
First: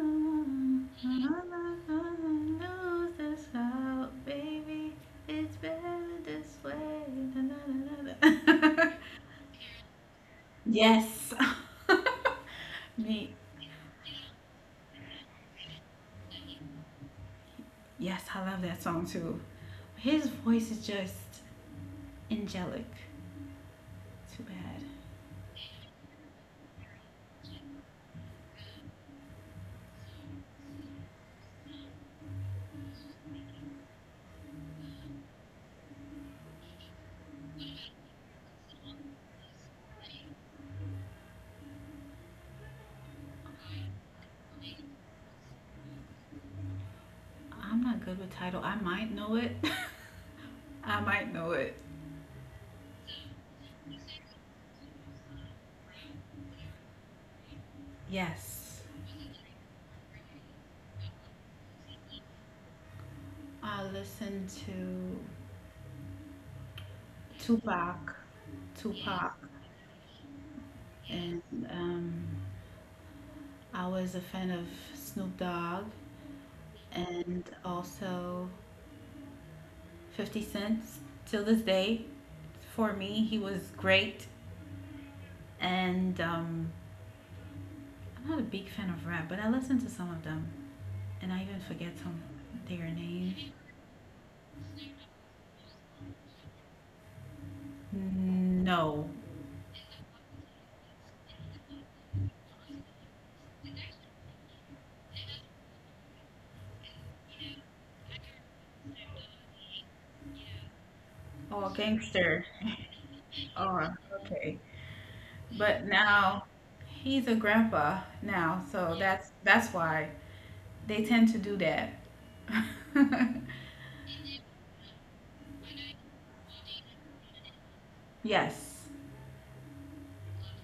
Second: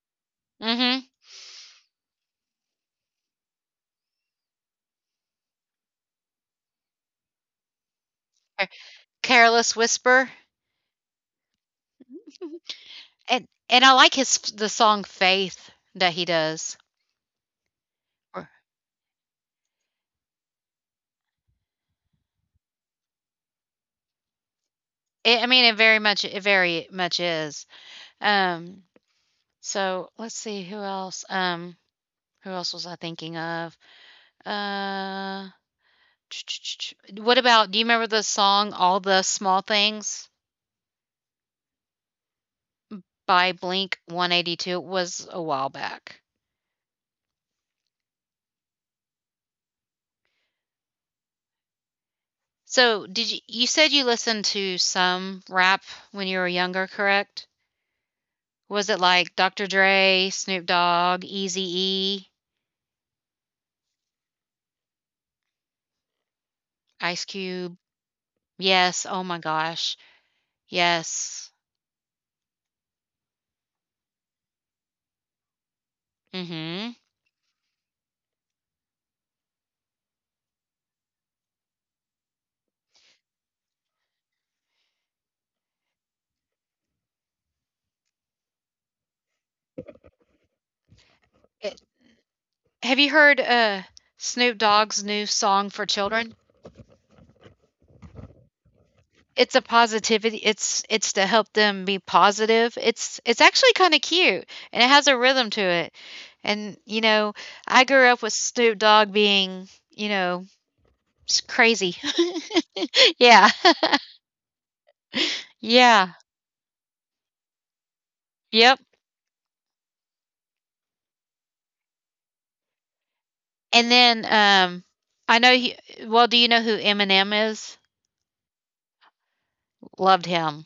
S1: Mhm.
S2: All I wanna know this out, baby. It's better this way. Na, na, na, na,
S1: Careless Whisper.
S2: yes. Me.
S1: And I like his the song "Faith" that he does.
S2: Yes, I
S1: Or
S2: love that song too. His voice is just angelic. Too bad.
S1: I it very much is. Um, so let's see who else. Who else was I thinking of? Uh, what about? Do you remember the song "All the Small Things" by Blink 182? It was a while back.
S2: I'm not good with title. I might know it. I might know it.
S1: So did you you said you listened to some rap when you were younger, correct?
S2: Yes.
S1: Was it like Dr. Dre, Snoop Dogg, Eazy-E?
S2: I listen to
S1: Ice Cube.
S2: Tupac,
S1: Yes, oh
S2: Tupac,
S1: my gosh.
S2: and
S1: Yes.
S2: um, I was a fan of Snoop Dogg
S1: Mhm.
S2: and also 50 Cent. Till this day, for me, he was great. And I'm not a big fan of rap, but I listen to some of them, and I even
S1: It
S2: forget some their
S1: have you
S2: name.
S1: heard, Snoop Dogg's new song for children?
S2: No,
S1: It's a positivity it's to help them be positive. It's actually kinda cute, and it has a rhythm to it, and, you know, I grew up with Snoop Dogg being, you know, s
S2: oh
S1: crazy.
S2: gangster.
S1: Yeah.
S2: Oh, okay. But
S1: Yeah.
S2: now he's a grandpa now,
S1: Yep,
S2: so that's why. They tend to do that.
S1: and then, I know he well, do you know who Eminem is?
S2: Yes.
S1: Loved him.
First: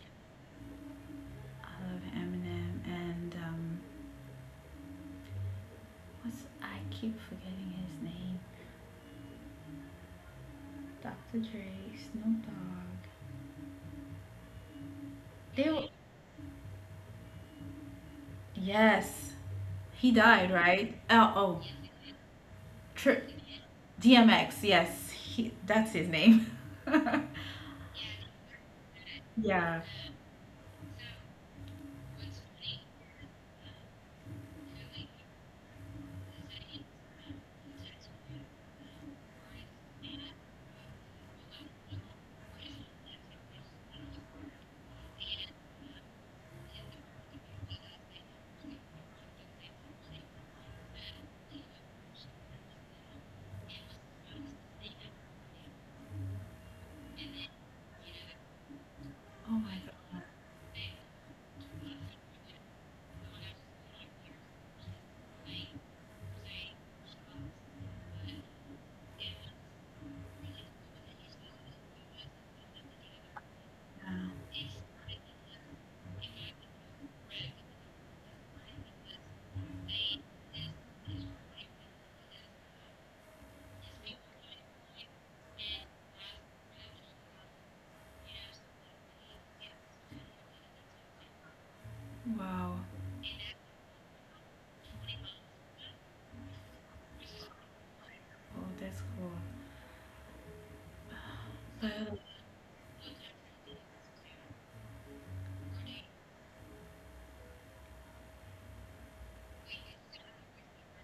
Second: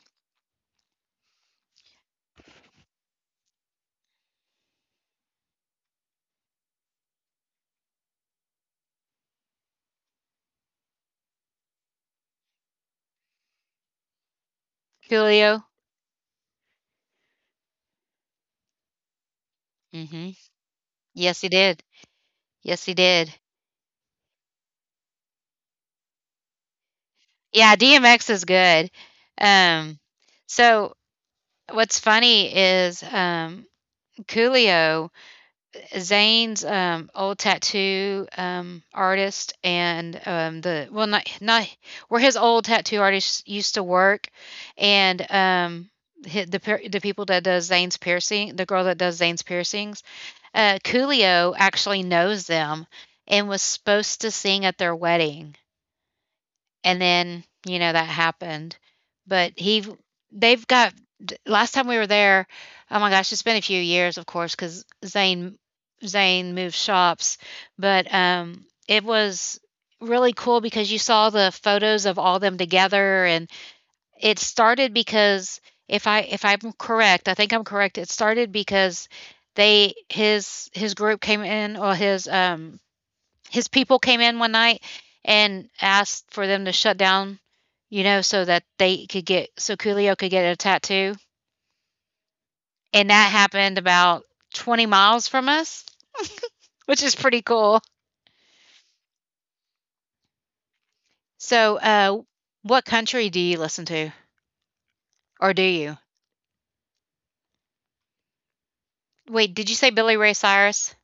S2: I love Eminem and what's I keep forgetting his name. Dr. Dre, Snoop Dogg.
S1: Coolio.
S2: They were, yes. He
S1: Mhm.
S2: died, right?
S1: Yes,
S2: Oh,
S1: he
S2: oh
S1: did. Yes, he did.
S2: Tri- DMX. Yes, he, that's his name.
S1: Yeah, DMX is good.
S2: Yeah.
S1: Um, so what's funny is Coolio Zane's old tattoo artist and the not not where his old tattoo artist used to work and the people that does Zane's piercing the girl that does Zane's piercings Coolio actually knows them and was supposed to sing at their wedding and then you know that happened but
S2: Oh my
S1: he
S2: god.
S1: they've got last time we were there oh my gosh it's been a few years of course because Zane moved shops but it was really cool because you saw the photos of all them together and it
S2: Yeah.
S1: started because if I'm correct I think I'm correct it started because they his group came in or his people came in one night and asked for them to shut down, you know, so that they could get so Coolio could get a tattoo.
S2: Wow.
S1: And that happened about 20 miles from us, which is pretty cool.
S2: Oh, that's cool.
S1: So,
S2: But
S1: what country do you listen to, or do you? Wait, did you say Billy Ray Cyrus?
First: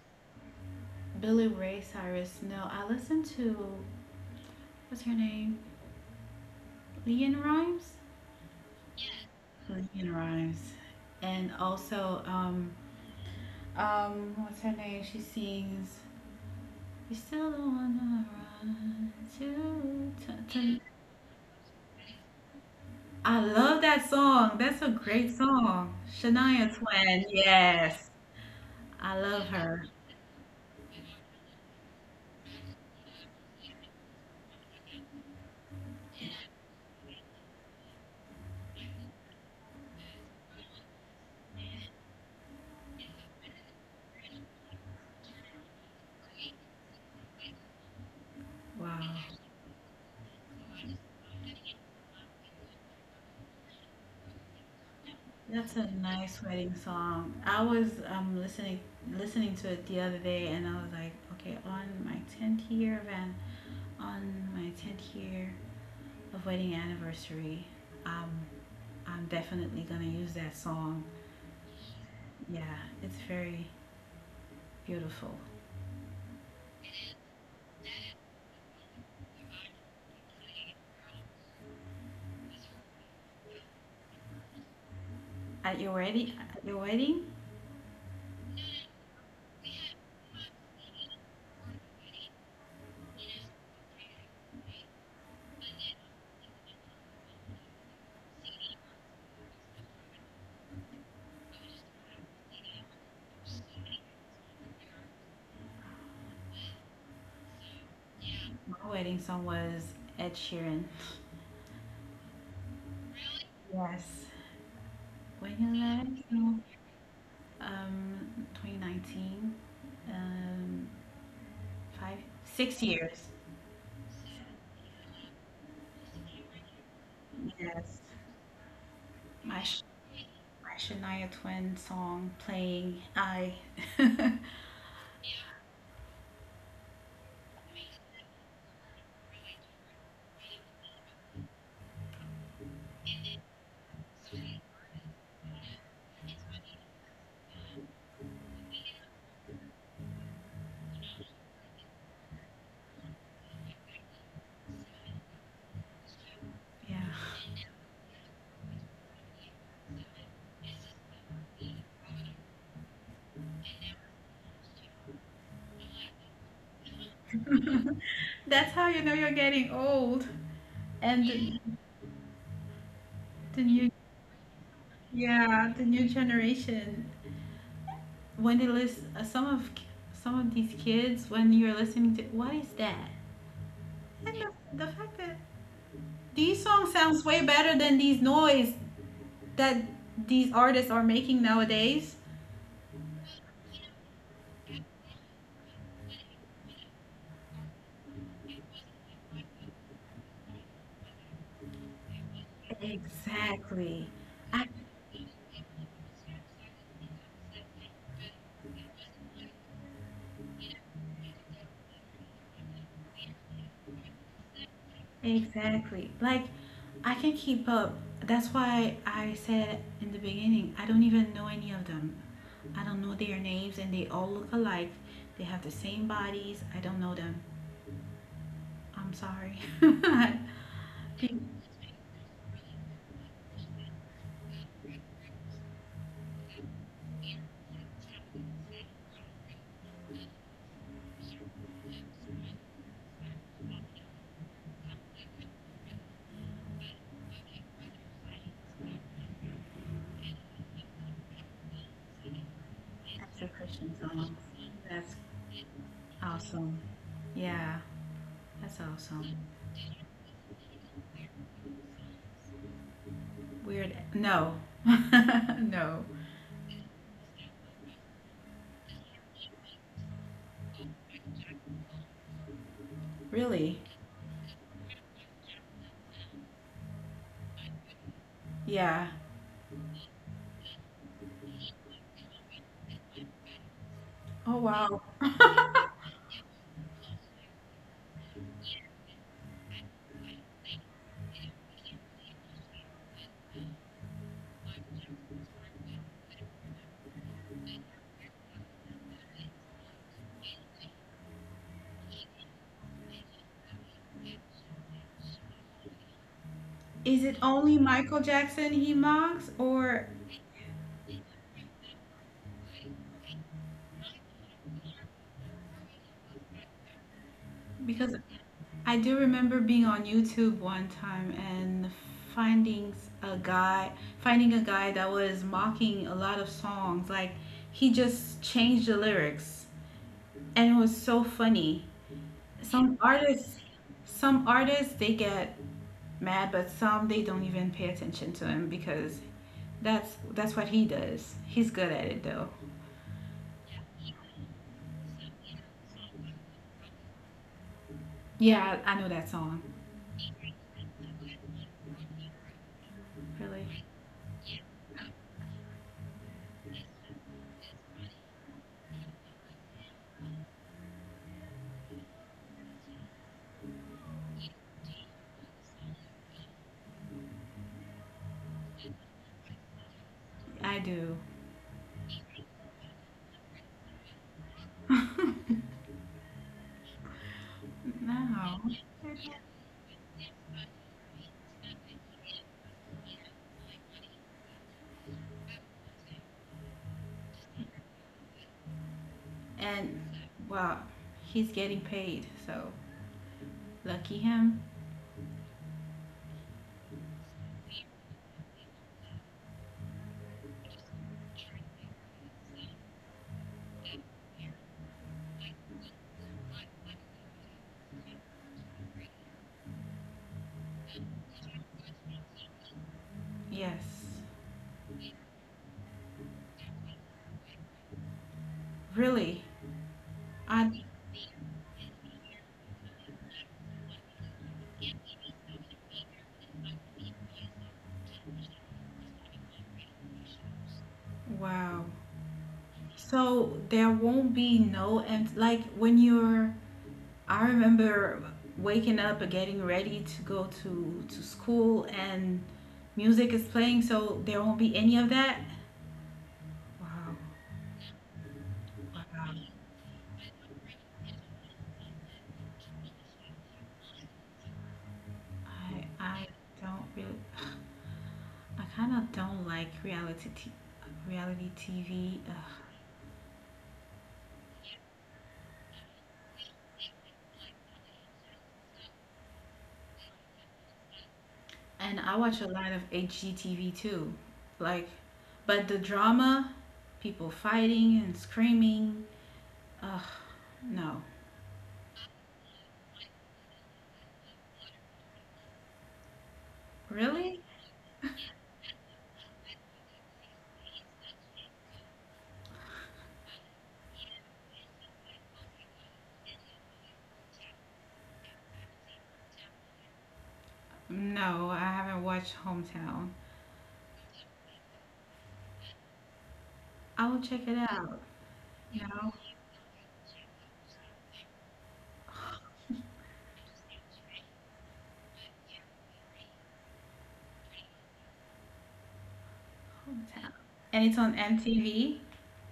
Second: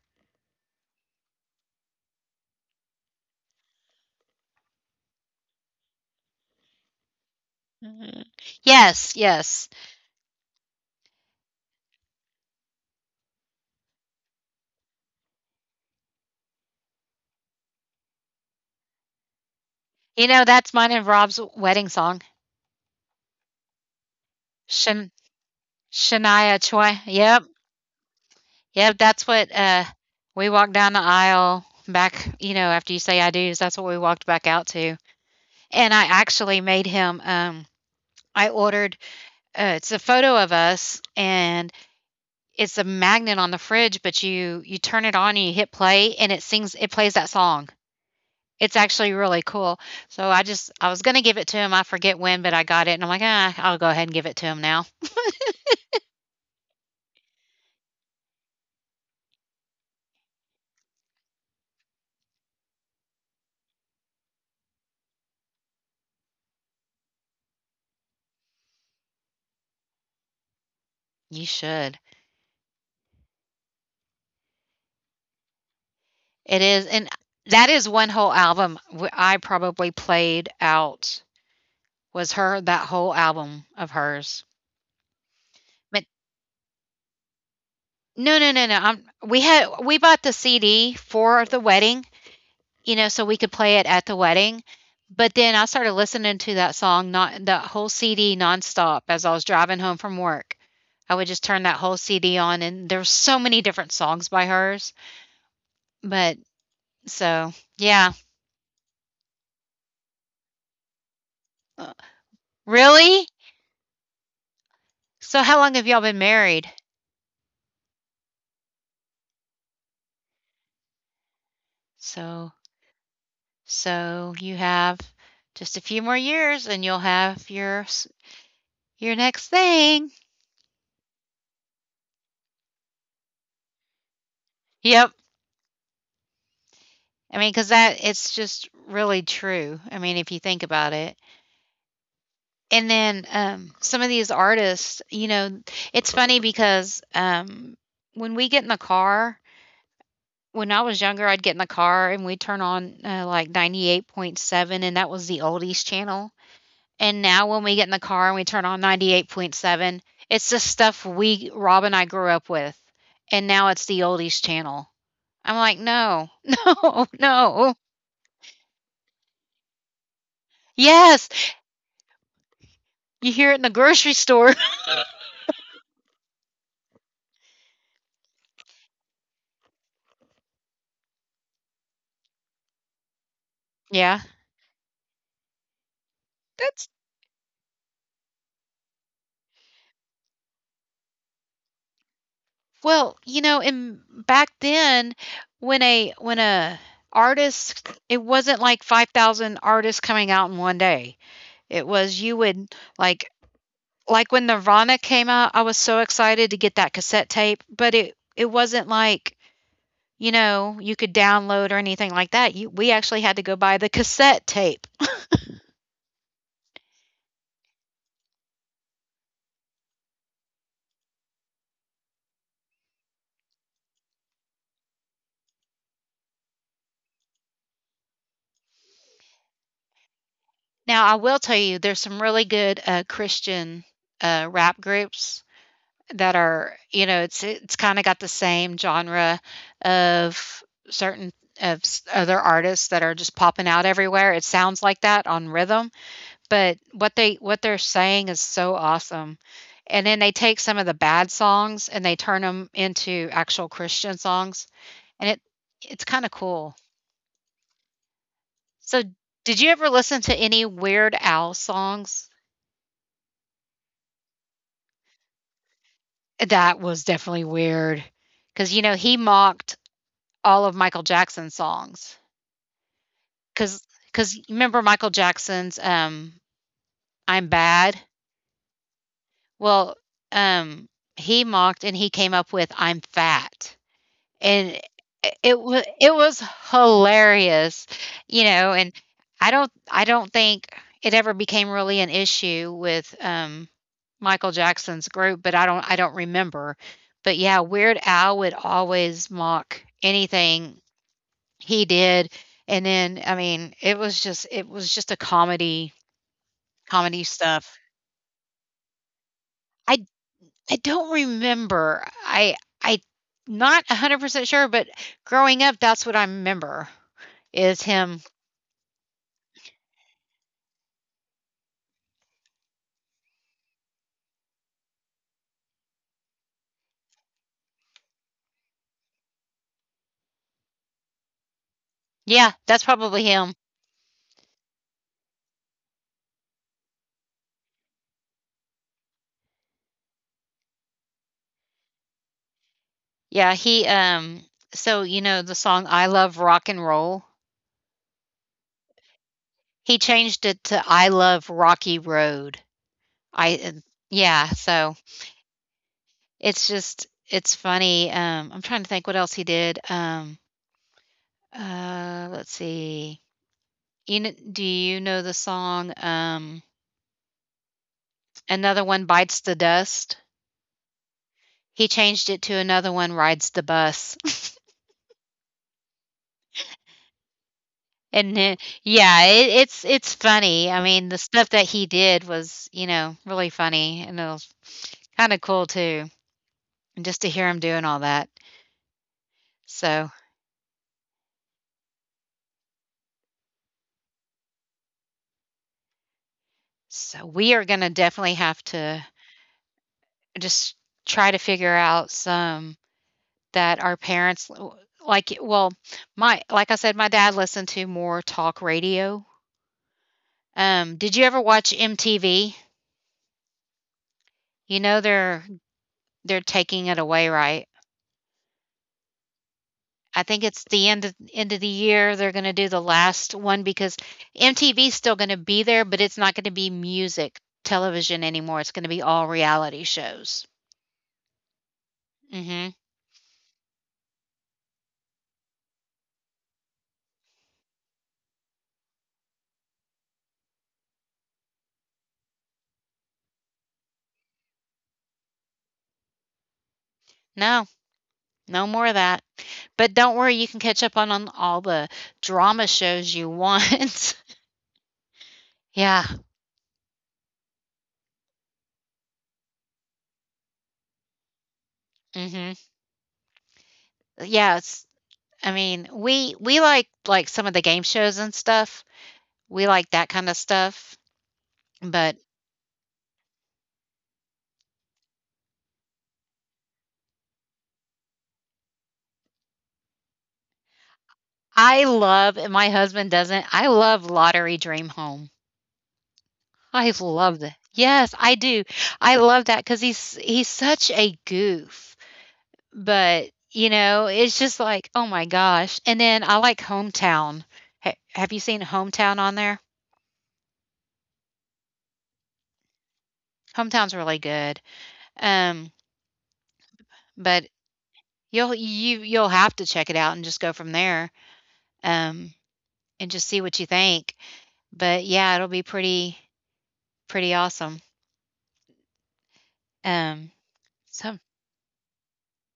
S2: Billy Ray Cyrus. No, I listened to what's her name? Leon Rhymes.
S1: Mhm. Yes, yes.
S2: Selena Rhymes. And also, what's her name? She sings, you're still the one I run to.
S1: You know, that's mine and Rob's wedding song.
S2: I love that song. That's a
S1: Shan-
S2: great song.
S1: Shania
S2: Shania
S1: Twain.
S2: Twain,
S1: Yep.
S2: yes.
S1: Yep,
S2: I
S1: that's
S2: love
S1: what,
S2: her.
S1: we walked down the aisle back, you know, after you say "I do's," that's what we walked back out to, and I actually made him, I ordered, it's a photo of us, and it's a magnet on the fridge, but you turn it on and you hit play, and it plays that song. It's
S2: Wow.
S1: actually really cool. So I was gonna give it to him, I forget when, but I got it, and I'm like, "Ah, I'll go ahead and give it to him now."
S2: That's a nice wedding song. I was listening to it the other day and I was like, okay, on my 10th year of on my 10th year of wedding anniversary, um, I'm definitely gonna use that song.
S1: You should.
S2: Yeah, it's very beautiful.
S1: It is, and that is one whole album w I probably played out was her that whole album of hers.
S2: At your
S1: But
S2: wedding, at your wedding,
S1: no, no, no, no. We had we bought the CD for the wedding, you know, so we could play it at the wedding. But then I started listening to that song, not that whole CD nonstop as I was driving home from work. I would just turn that whole CD on, and there's so many different songs by hers. But so, yeah,
S2: my wedding song was Ed Sheeran.
S1: Uh, really.
S2: Yes.
S1: So, how
S2: When
S1: long have
S2: you
S1: y'all been
S2: let it
S1: married?
S2: go, 2019, um, five,
S1: So,
S2: 6 years.
S1: so you have just a few more years, and you'll have your
S2: Yes.
S1: Your next
S2: My Sh-
S1: thing.
S2: my Shania Twain song playing. I. yeah.
S1: Yep. I mean, because that it's just really true. I mean, if you think about it. And then, some of these artists, you know, it's funny because, when we get in the car when I was younger, I'd get in the car and we'd turn on, like, 98.7, and that was the oldies channel. And now when we get in the car and we turn on 98.7, it's the stuff we Rob and I grew up with, and now it's the oldies channel. I'm like, "No, no, no."
S2: That's how you know you're getting old.
S1: Yes,
S2: And the,
S1: you hear it in the
S2: the new
S1: grocery store.
S2: Yeah, the new generation. When they listen, some of these kids, when you're listening to, what is that?
S1: Yeah.
S2: And the fact that these
S1: That's
S2: songs sounds way better than these noise that these artists are making nowadays.
S1: Well, you know, in back then when a artist it wasn't like 5,000 artists coming out in one day. It was you would like
S2: Exactly.
S1: like when
S2: I,
S1: Nirvana came out, I was so excited to get that cassette tape, but it wasn't like, you know, you could download or anything like that. You We actually had to go buy the cassette tape.
S2: exactly. Like I can keep up. That's why I said in the beginning, I don't even know any of them. I don't know their names, and they all look alike. They have the same bodies. I don't know them. I'm sorry. I
S1: Now, I will tell you there's some really good Christian rap groups that are, you know, it's kinda got the same genre of certain of s other artists that are just popping out everywhere. It sounds like that on rhythm, but what they're saying is so awesome. And then they take some of the bad songs and they turn them into
S2: ask the
S1: actual
S2: question, so
S1: Christian songs,
S2: that's
S1: and it's kinda cool.
S2: awesome. Yeah, that's
S1: So,
S2: awesome.
S1: did you ever listen to any Weird Al songs?
S2: Weird. No, no,
S1: That was definitely weird, because, you know, he mocked all of Michael Jackson's songs.
S2: really.
S1: because because remember Michael Jackson's I'm bad.
S2: Yeah.
S1: Well, um he mocked and he came up with I'm fat,
S2: Oh
S1: and
S2: wow.
S1: it was it was hilarious, you know. And I don't think it ever became really an issue with Michael Jackson's group, but I don't remember. But yeah, Weird Al would always mock anything he did. And then, I mean, it was just a comedy
S2: Is it
S1: stuff.
S2: only Michael Jackson he mocks,
S1: I
S2: or
S1: I don't remember. I not 100% sure, but growing up, that's what I remember is him.
S2: because I do remember being on YouTube one time and finding a guy, finding a guy that was mocking a lot of songs. Like he just changed the lyrics, and it was so funny.
S1: Yeah, that's
S2: some
S1: probably him.
S2: artists some artists they get mad but some they don't even pay attention to him because that's what he does. He's good at it though.
S1: Yeah, he so you know the song I Love Rock and Roll?
S2: Yeah, I know that song.
S1: He changed it to I Love Rocky Road. I
S2: Really,
S1: yeah, so it's just it's funny. Um, I'm trying to think what else he did. Let's see. You know, do you know the song Another one bites the dust.
S2: I do.
S1: He changed it to another one rides the bus. And then
S2: No.
S1: yeah, it's funny. I mean, the stuff that he did was, you know, really funny and it was kinda cool too, and just to hear him doing all that.
S2: And
S1: So
S2: well, he's getting paid, so lucky him.
S1: so we are gonna definitely have to just try to figure out some that our parents like, well, my like I said, my dad listened to more talk radio. Did you ever watch MTV?
S2: Yes,
S1: You know they're taking it away, right?
S2: really.
S1: I think it's the
S2: I
S1: end of the year they're going to do the last one because MTV's still going to be there, but it's not going to be music television anymore. It's going to be all reality shows.
S2: wow.
S1: Mhm.
S2: So there won't be no and like when you're I remember waking up and getting ready to go to school, and music is playing, so there won't be any of that. Wow,
S1: No. No more of that.
S2: wow.
S1: But don't worry, you can catch up on all the drama shows you want.
S2: I
S1: yeah.
S2: I don't really. I kind of don't like reality TV. Ugh.
S1: Mhm. Yeah, it's I mean, we like some of the game shows and stuff. We like that kind of stuff,
S2: And
S1: but
S2: I watch a lot of HGTV too. Like, but the drama, people fighting and screaming. Ugh, no,
S1: I love and my husband doesn't. I love Lottery Dream Home. I love
S2: really?
S1: that. Yes, I do. I love that because he's such a goof, but, you know, it's just like, "Oh my gosh," and then I like Hometown. Ha Have you seen Hometown on there?
S2: No, I haven't watched Hometown.
S1: Hometown's really good, um,
S2: I will
S1: but
S2: check it out.
S1: you'll
S2: You
S1: you
S2: know.
S1: you'll have to check it out and just go from there, um, and just see what you think, but yeah, it'll be pretty awesome, um,
S2: Hometown. And it's
S1: so
S2: on MTV?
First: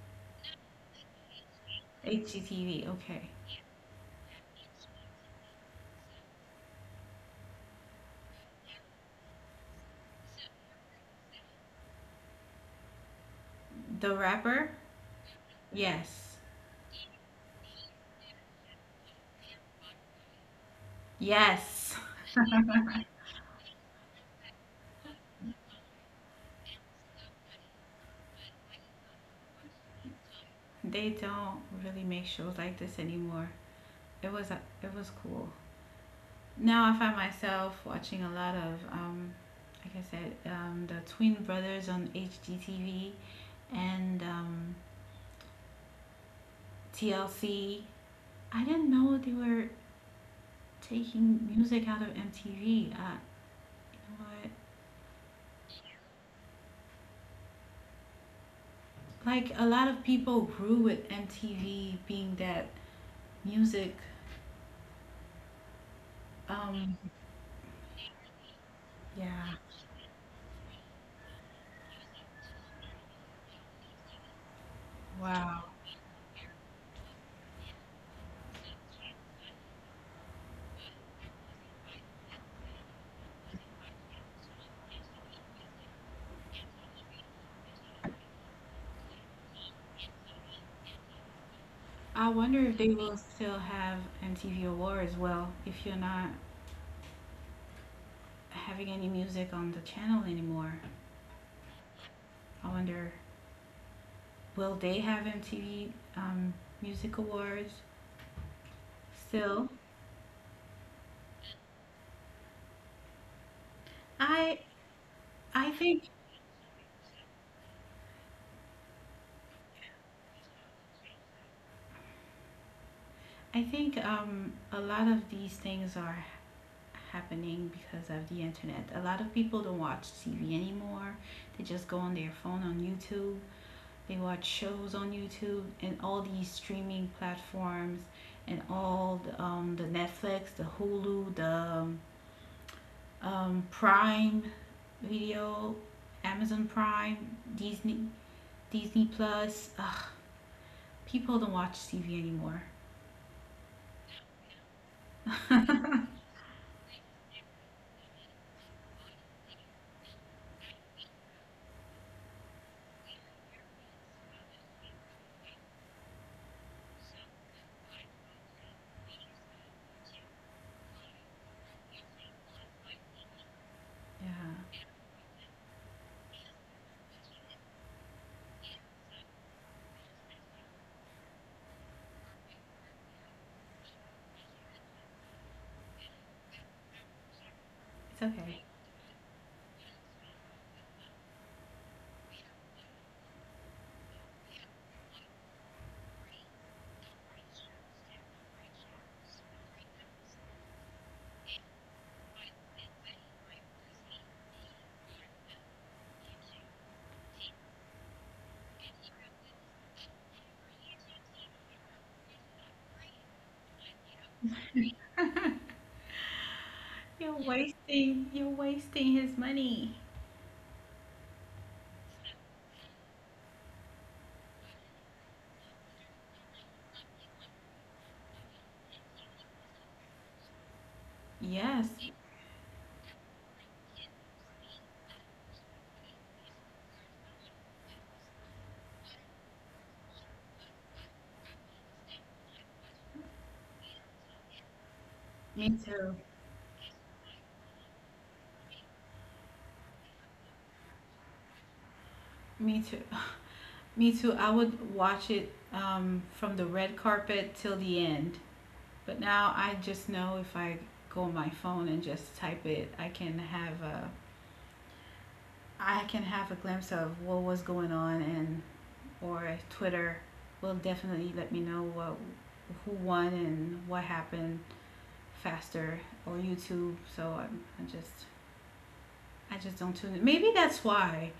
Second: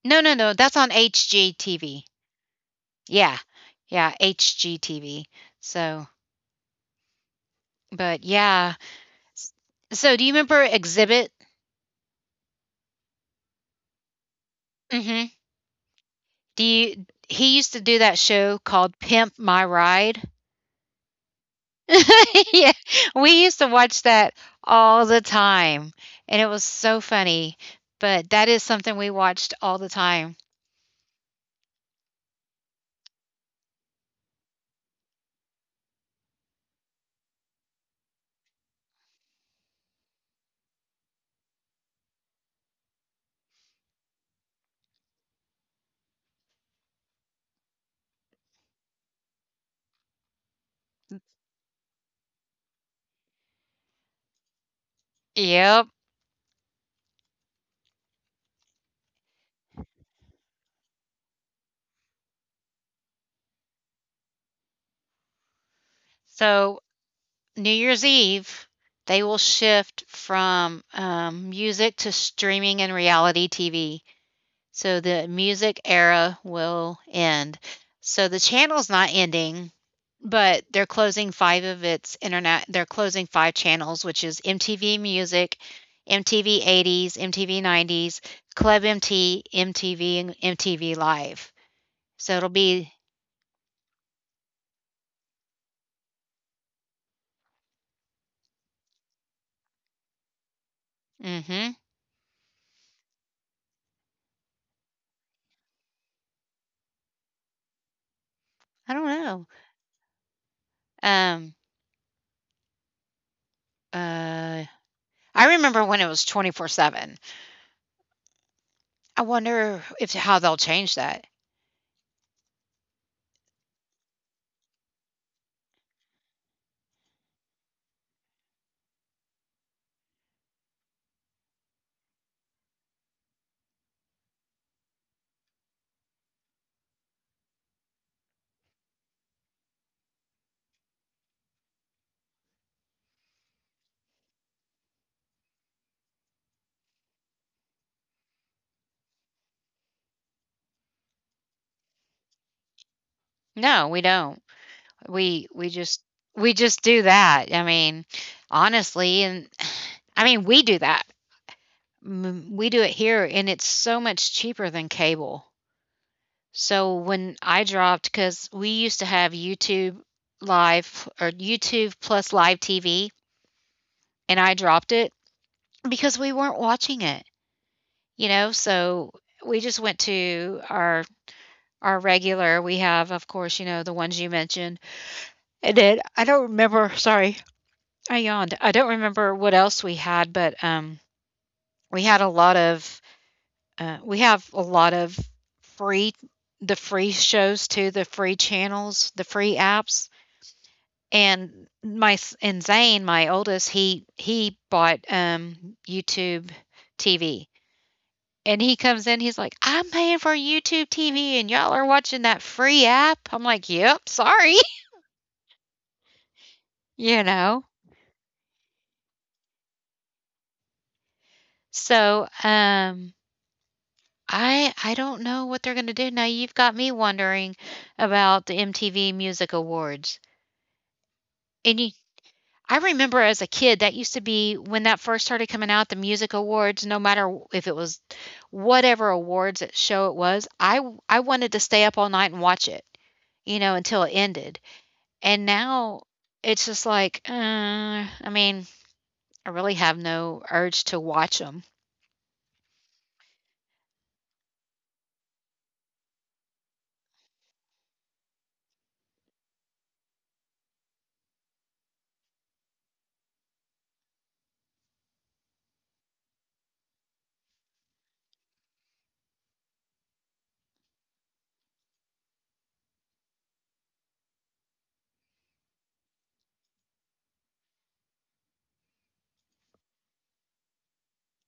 S1: No, no, no, that's on HGTV.
S2: HGTV, okay.
S1: Yeah. Yeah, HGTV. So, but yeah. S- So, do you remember Exhibit?
S2: The rapper?
S1: Hmm.
S2: Yes.
S1: Do you He used to do that show called Pimp My Ride?
S2: Yes.
S1: yeah. We used to watch that all the time, and it was so funny. But that is something we watched all the time.
S2: They don't really make shows like this anymore. It was cool. Now I find myself watching a lot of like I said, the Twin Brothers on HGTV and TLC. I didn't know they were taking music out of MTV. You know what?
S1: Yep.
S2: Like a lot of people grew with MTV being that music.
S1: So,
S2: Um,
S1: New Year's Eve, they will
S2: Yeah,
S1: shift from music to streaming and reality TV. So the
S2: wow.
S1: music era will end. So the channel's not ending, but they're closing five of its internet. They're closing five channels, which is MTV Music, MTV 80s, MTV 90s, Club MT, MTV, and MTV Live.
S2: I
S1: So it'll
S2: wonder if
S1: be.
S2: they will still have MTV Awards. Well, if you're not having any music on the channel anymore,
S1: Hmm.
S2: I wonder will they have MTV Music Awards
S1: I don't know.
S2: still?
S1: Um.
S2: I
S1: Uh. I
S2: I
S1: remember when it
S2: think
S1: was 24/7. I wonder if how they'll change that.
S2: I think a lot of these things are happening because of the internet. A lot of people don't watch TV anymore. They just go on their phone on YouTube. They watch shows on YouTube and all these streaming platforms and all the Netflix, the Hulu, the Prime Video, Amazon Prime, Disney, Disney Plus. Ugh, people don't watch TV anymore.
S1: No, we don't. We
S2: Yeah,
S1: we just we just do that. I mean, honestly, and I mean, we do that. We do it here, and it's so much cheaper than cable. So when I dropped, because we used to have YouTube Live or YouTube plus live TV, and I dropped it because we weren't watching it, you know? So we just went to our regular, we have, of course, you know, the ones you mentioned. And then I don't remember, sorry, I
S2: it's
S1: yawned.
S2: okay.
S1: I don't remember what else we had, but we had a lot of, we have a lot of free, the free shows too, the free channels, the free apps. And Zane, my oldest, he bought YouTube TV. And he comes in, he's like, I'm paying for YouTube TV and y'all are watching that free app. I'm like, yep, sorry. You know?
S2: You're wasting his money.
S1: So, I don't know what they're gonna do. Now you've got me wondering about the MTV Music Awards. And
S2: Yes.
S1: you, I remember as a kid that used to be when that first started coming out, the music awards, no matter if it was whatever show it was, I wanted to stay up all night and watch it, you know, until it ended. And
S2: Me
S1: now
S2: too.
S1: it's just like, I mean, I really have no urge to watch them,
S2: Me too. Me too. I would watch it from the red carpet till the end. But now I just know if I go on my phone and just type it, I can have a glimpse of what was going on and or Twitter will definitely let me know what who won and what happened faster or YouTube. I just don't tune in. Maybe that's why.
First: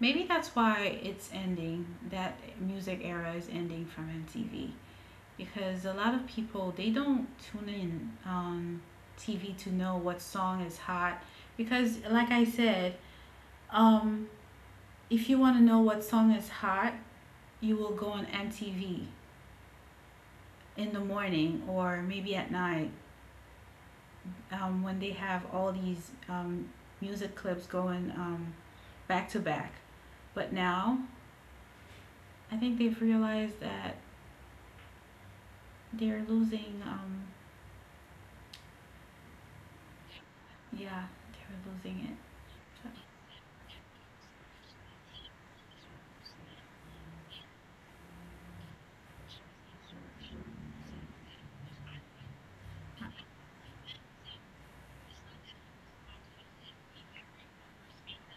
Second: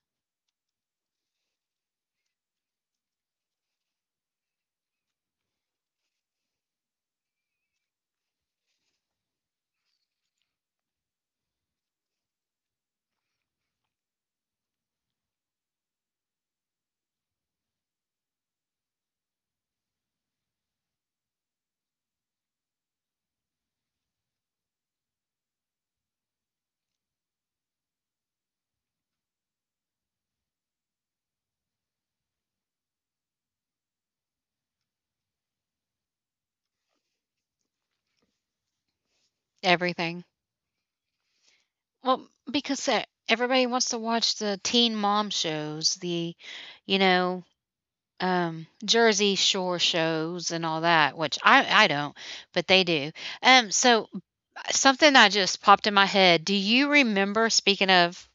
S2: Maybe that's why it's ending. That music era is ending from MTV. Because a lot of people they don't tune in on TV to know what song is hot because like I said, um, if you want to know what song is hot, you will go on MTV in the morning or maybe at night when they have all these music clips going back to back. But now I think they've realized that they're losing.
S1: everything.
S2: Yeah, they're losing it.
S1: Well, because e everybody wants to watch the teen mom shows, the, you know, Jersey Shore shows and all that, which I don't, but they do. So something that just popped in my head. Do you remember, speaking of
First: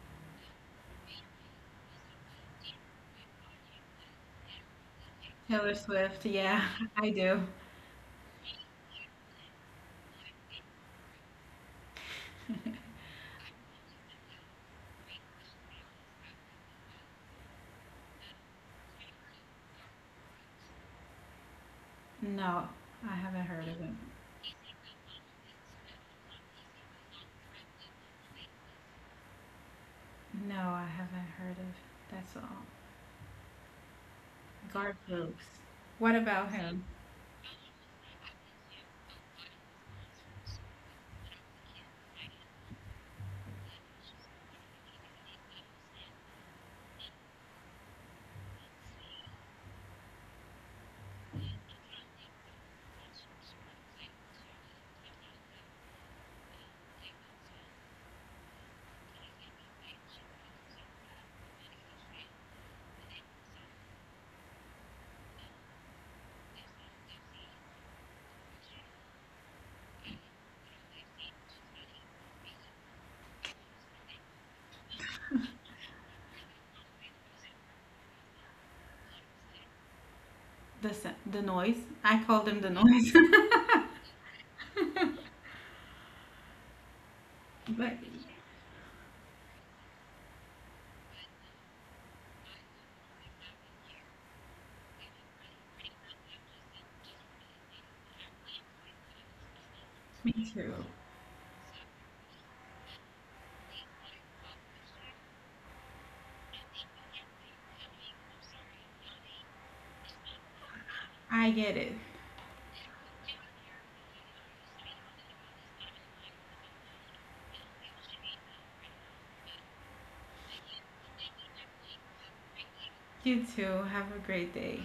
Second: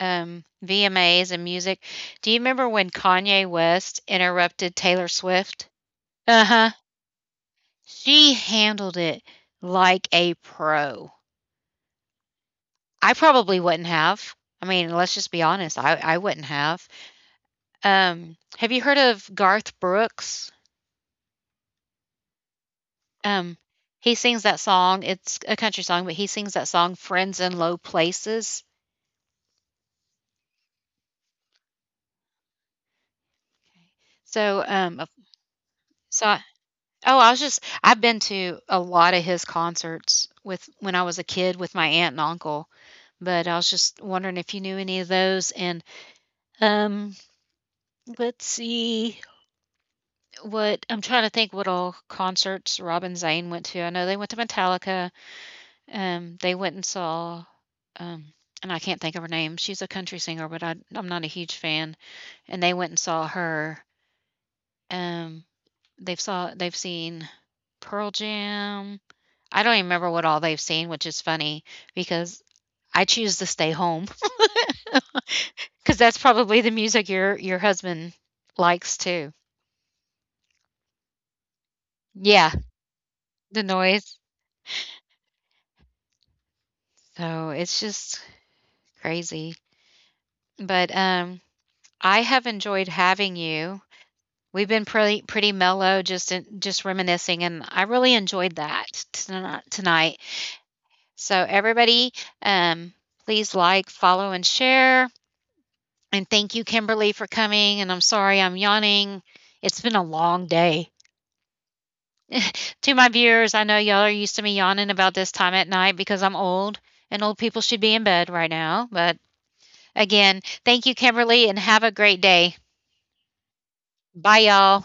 S1: VMAs and music, do you remember when Kanye West interrupted Taylor Swift?
S2: Taylor Swift. Yeah,
S1: Uh-huh.
S2: I do.
S1: She handled it like a pro. I probably wouldn't have. I mean, let's just be honest. I wouldn't have. Have you heard of Garth Brooks?
S2: No, I haven't
S1: Um,
S2: heard of him.
S1: he sings that song. It's a country song, but he sings that song "Friends in Low Places."
S2: No, I haven't heard of. That's all.
S1: So,
S2: Guard Brooks. What
S1: I,
S2: about him?
S1: oh, I was just I've been to a lot of his concerts with when I was a kid with my aunt and uncle, but I was just wondering if you knew any of those. And um, let's see what I'm trying to think what all concerts Robin Zane went to. I know they went to Metallica. They went and saw, um, and I can't think of her name. She's a country singer, but I'm not a huge fan. And they went and saw her. Um, they've seen Pearl Jam. I don't even remember what all they've seen, which is funny because I choose to stay home because that's probably the music your husband likes too.
S2: The noise. I called
S1: Yeah,
S2: him the noise.
S1: the noise. So it's
S2: but
S1: just crazy. But I have enjoyed having you. We've been pretty mellow, just just reminiscing, and I really enjoyed that tonight.
S2: me too.
S1: So everybody, um, please like, follow, and share. And thank you, Kimberly, for coming. And I'm sorry I'm yawning. It's been a long day.
S2: I get it.
S1: To my viewers, I know y'all are used to me yawning about this time at night because I'm old, and old people should be in bed right now. But again, thank you, Kimberly, and have a great day.
S2: You too. Have a
S1: Bye,
S2: great day.
S1: y'all.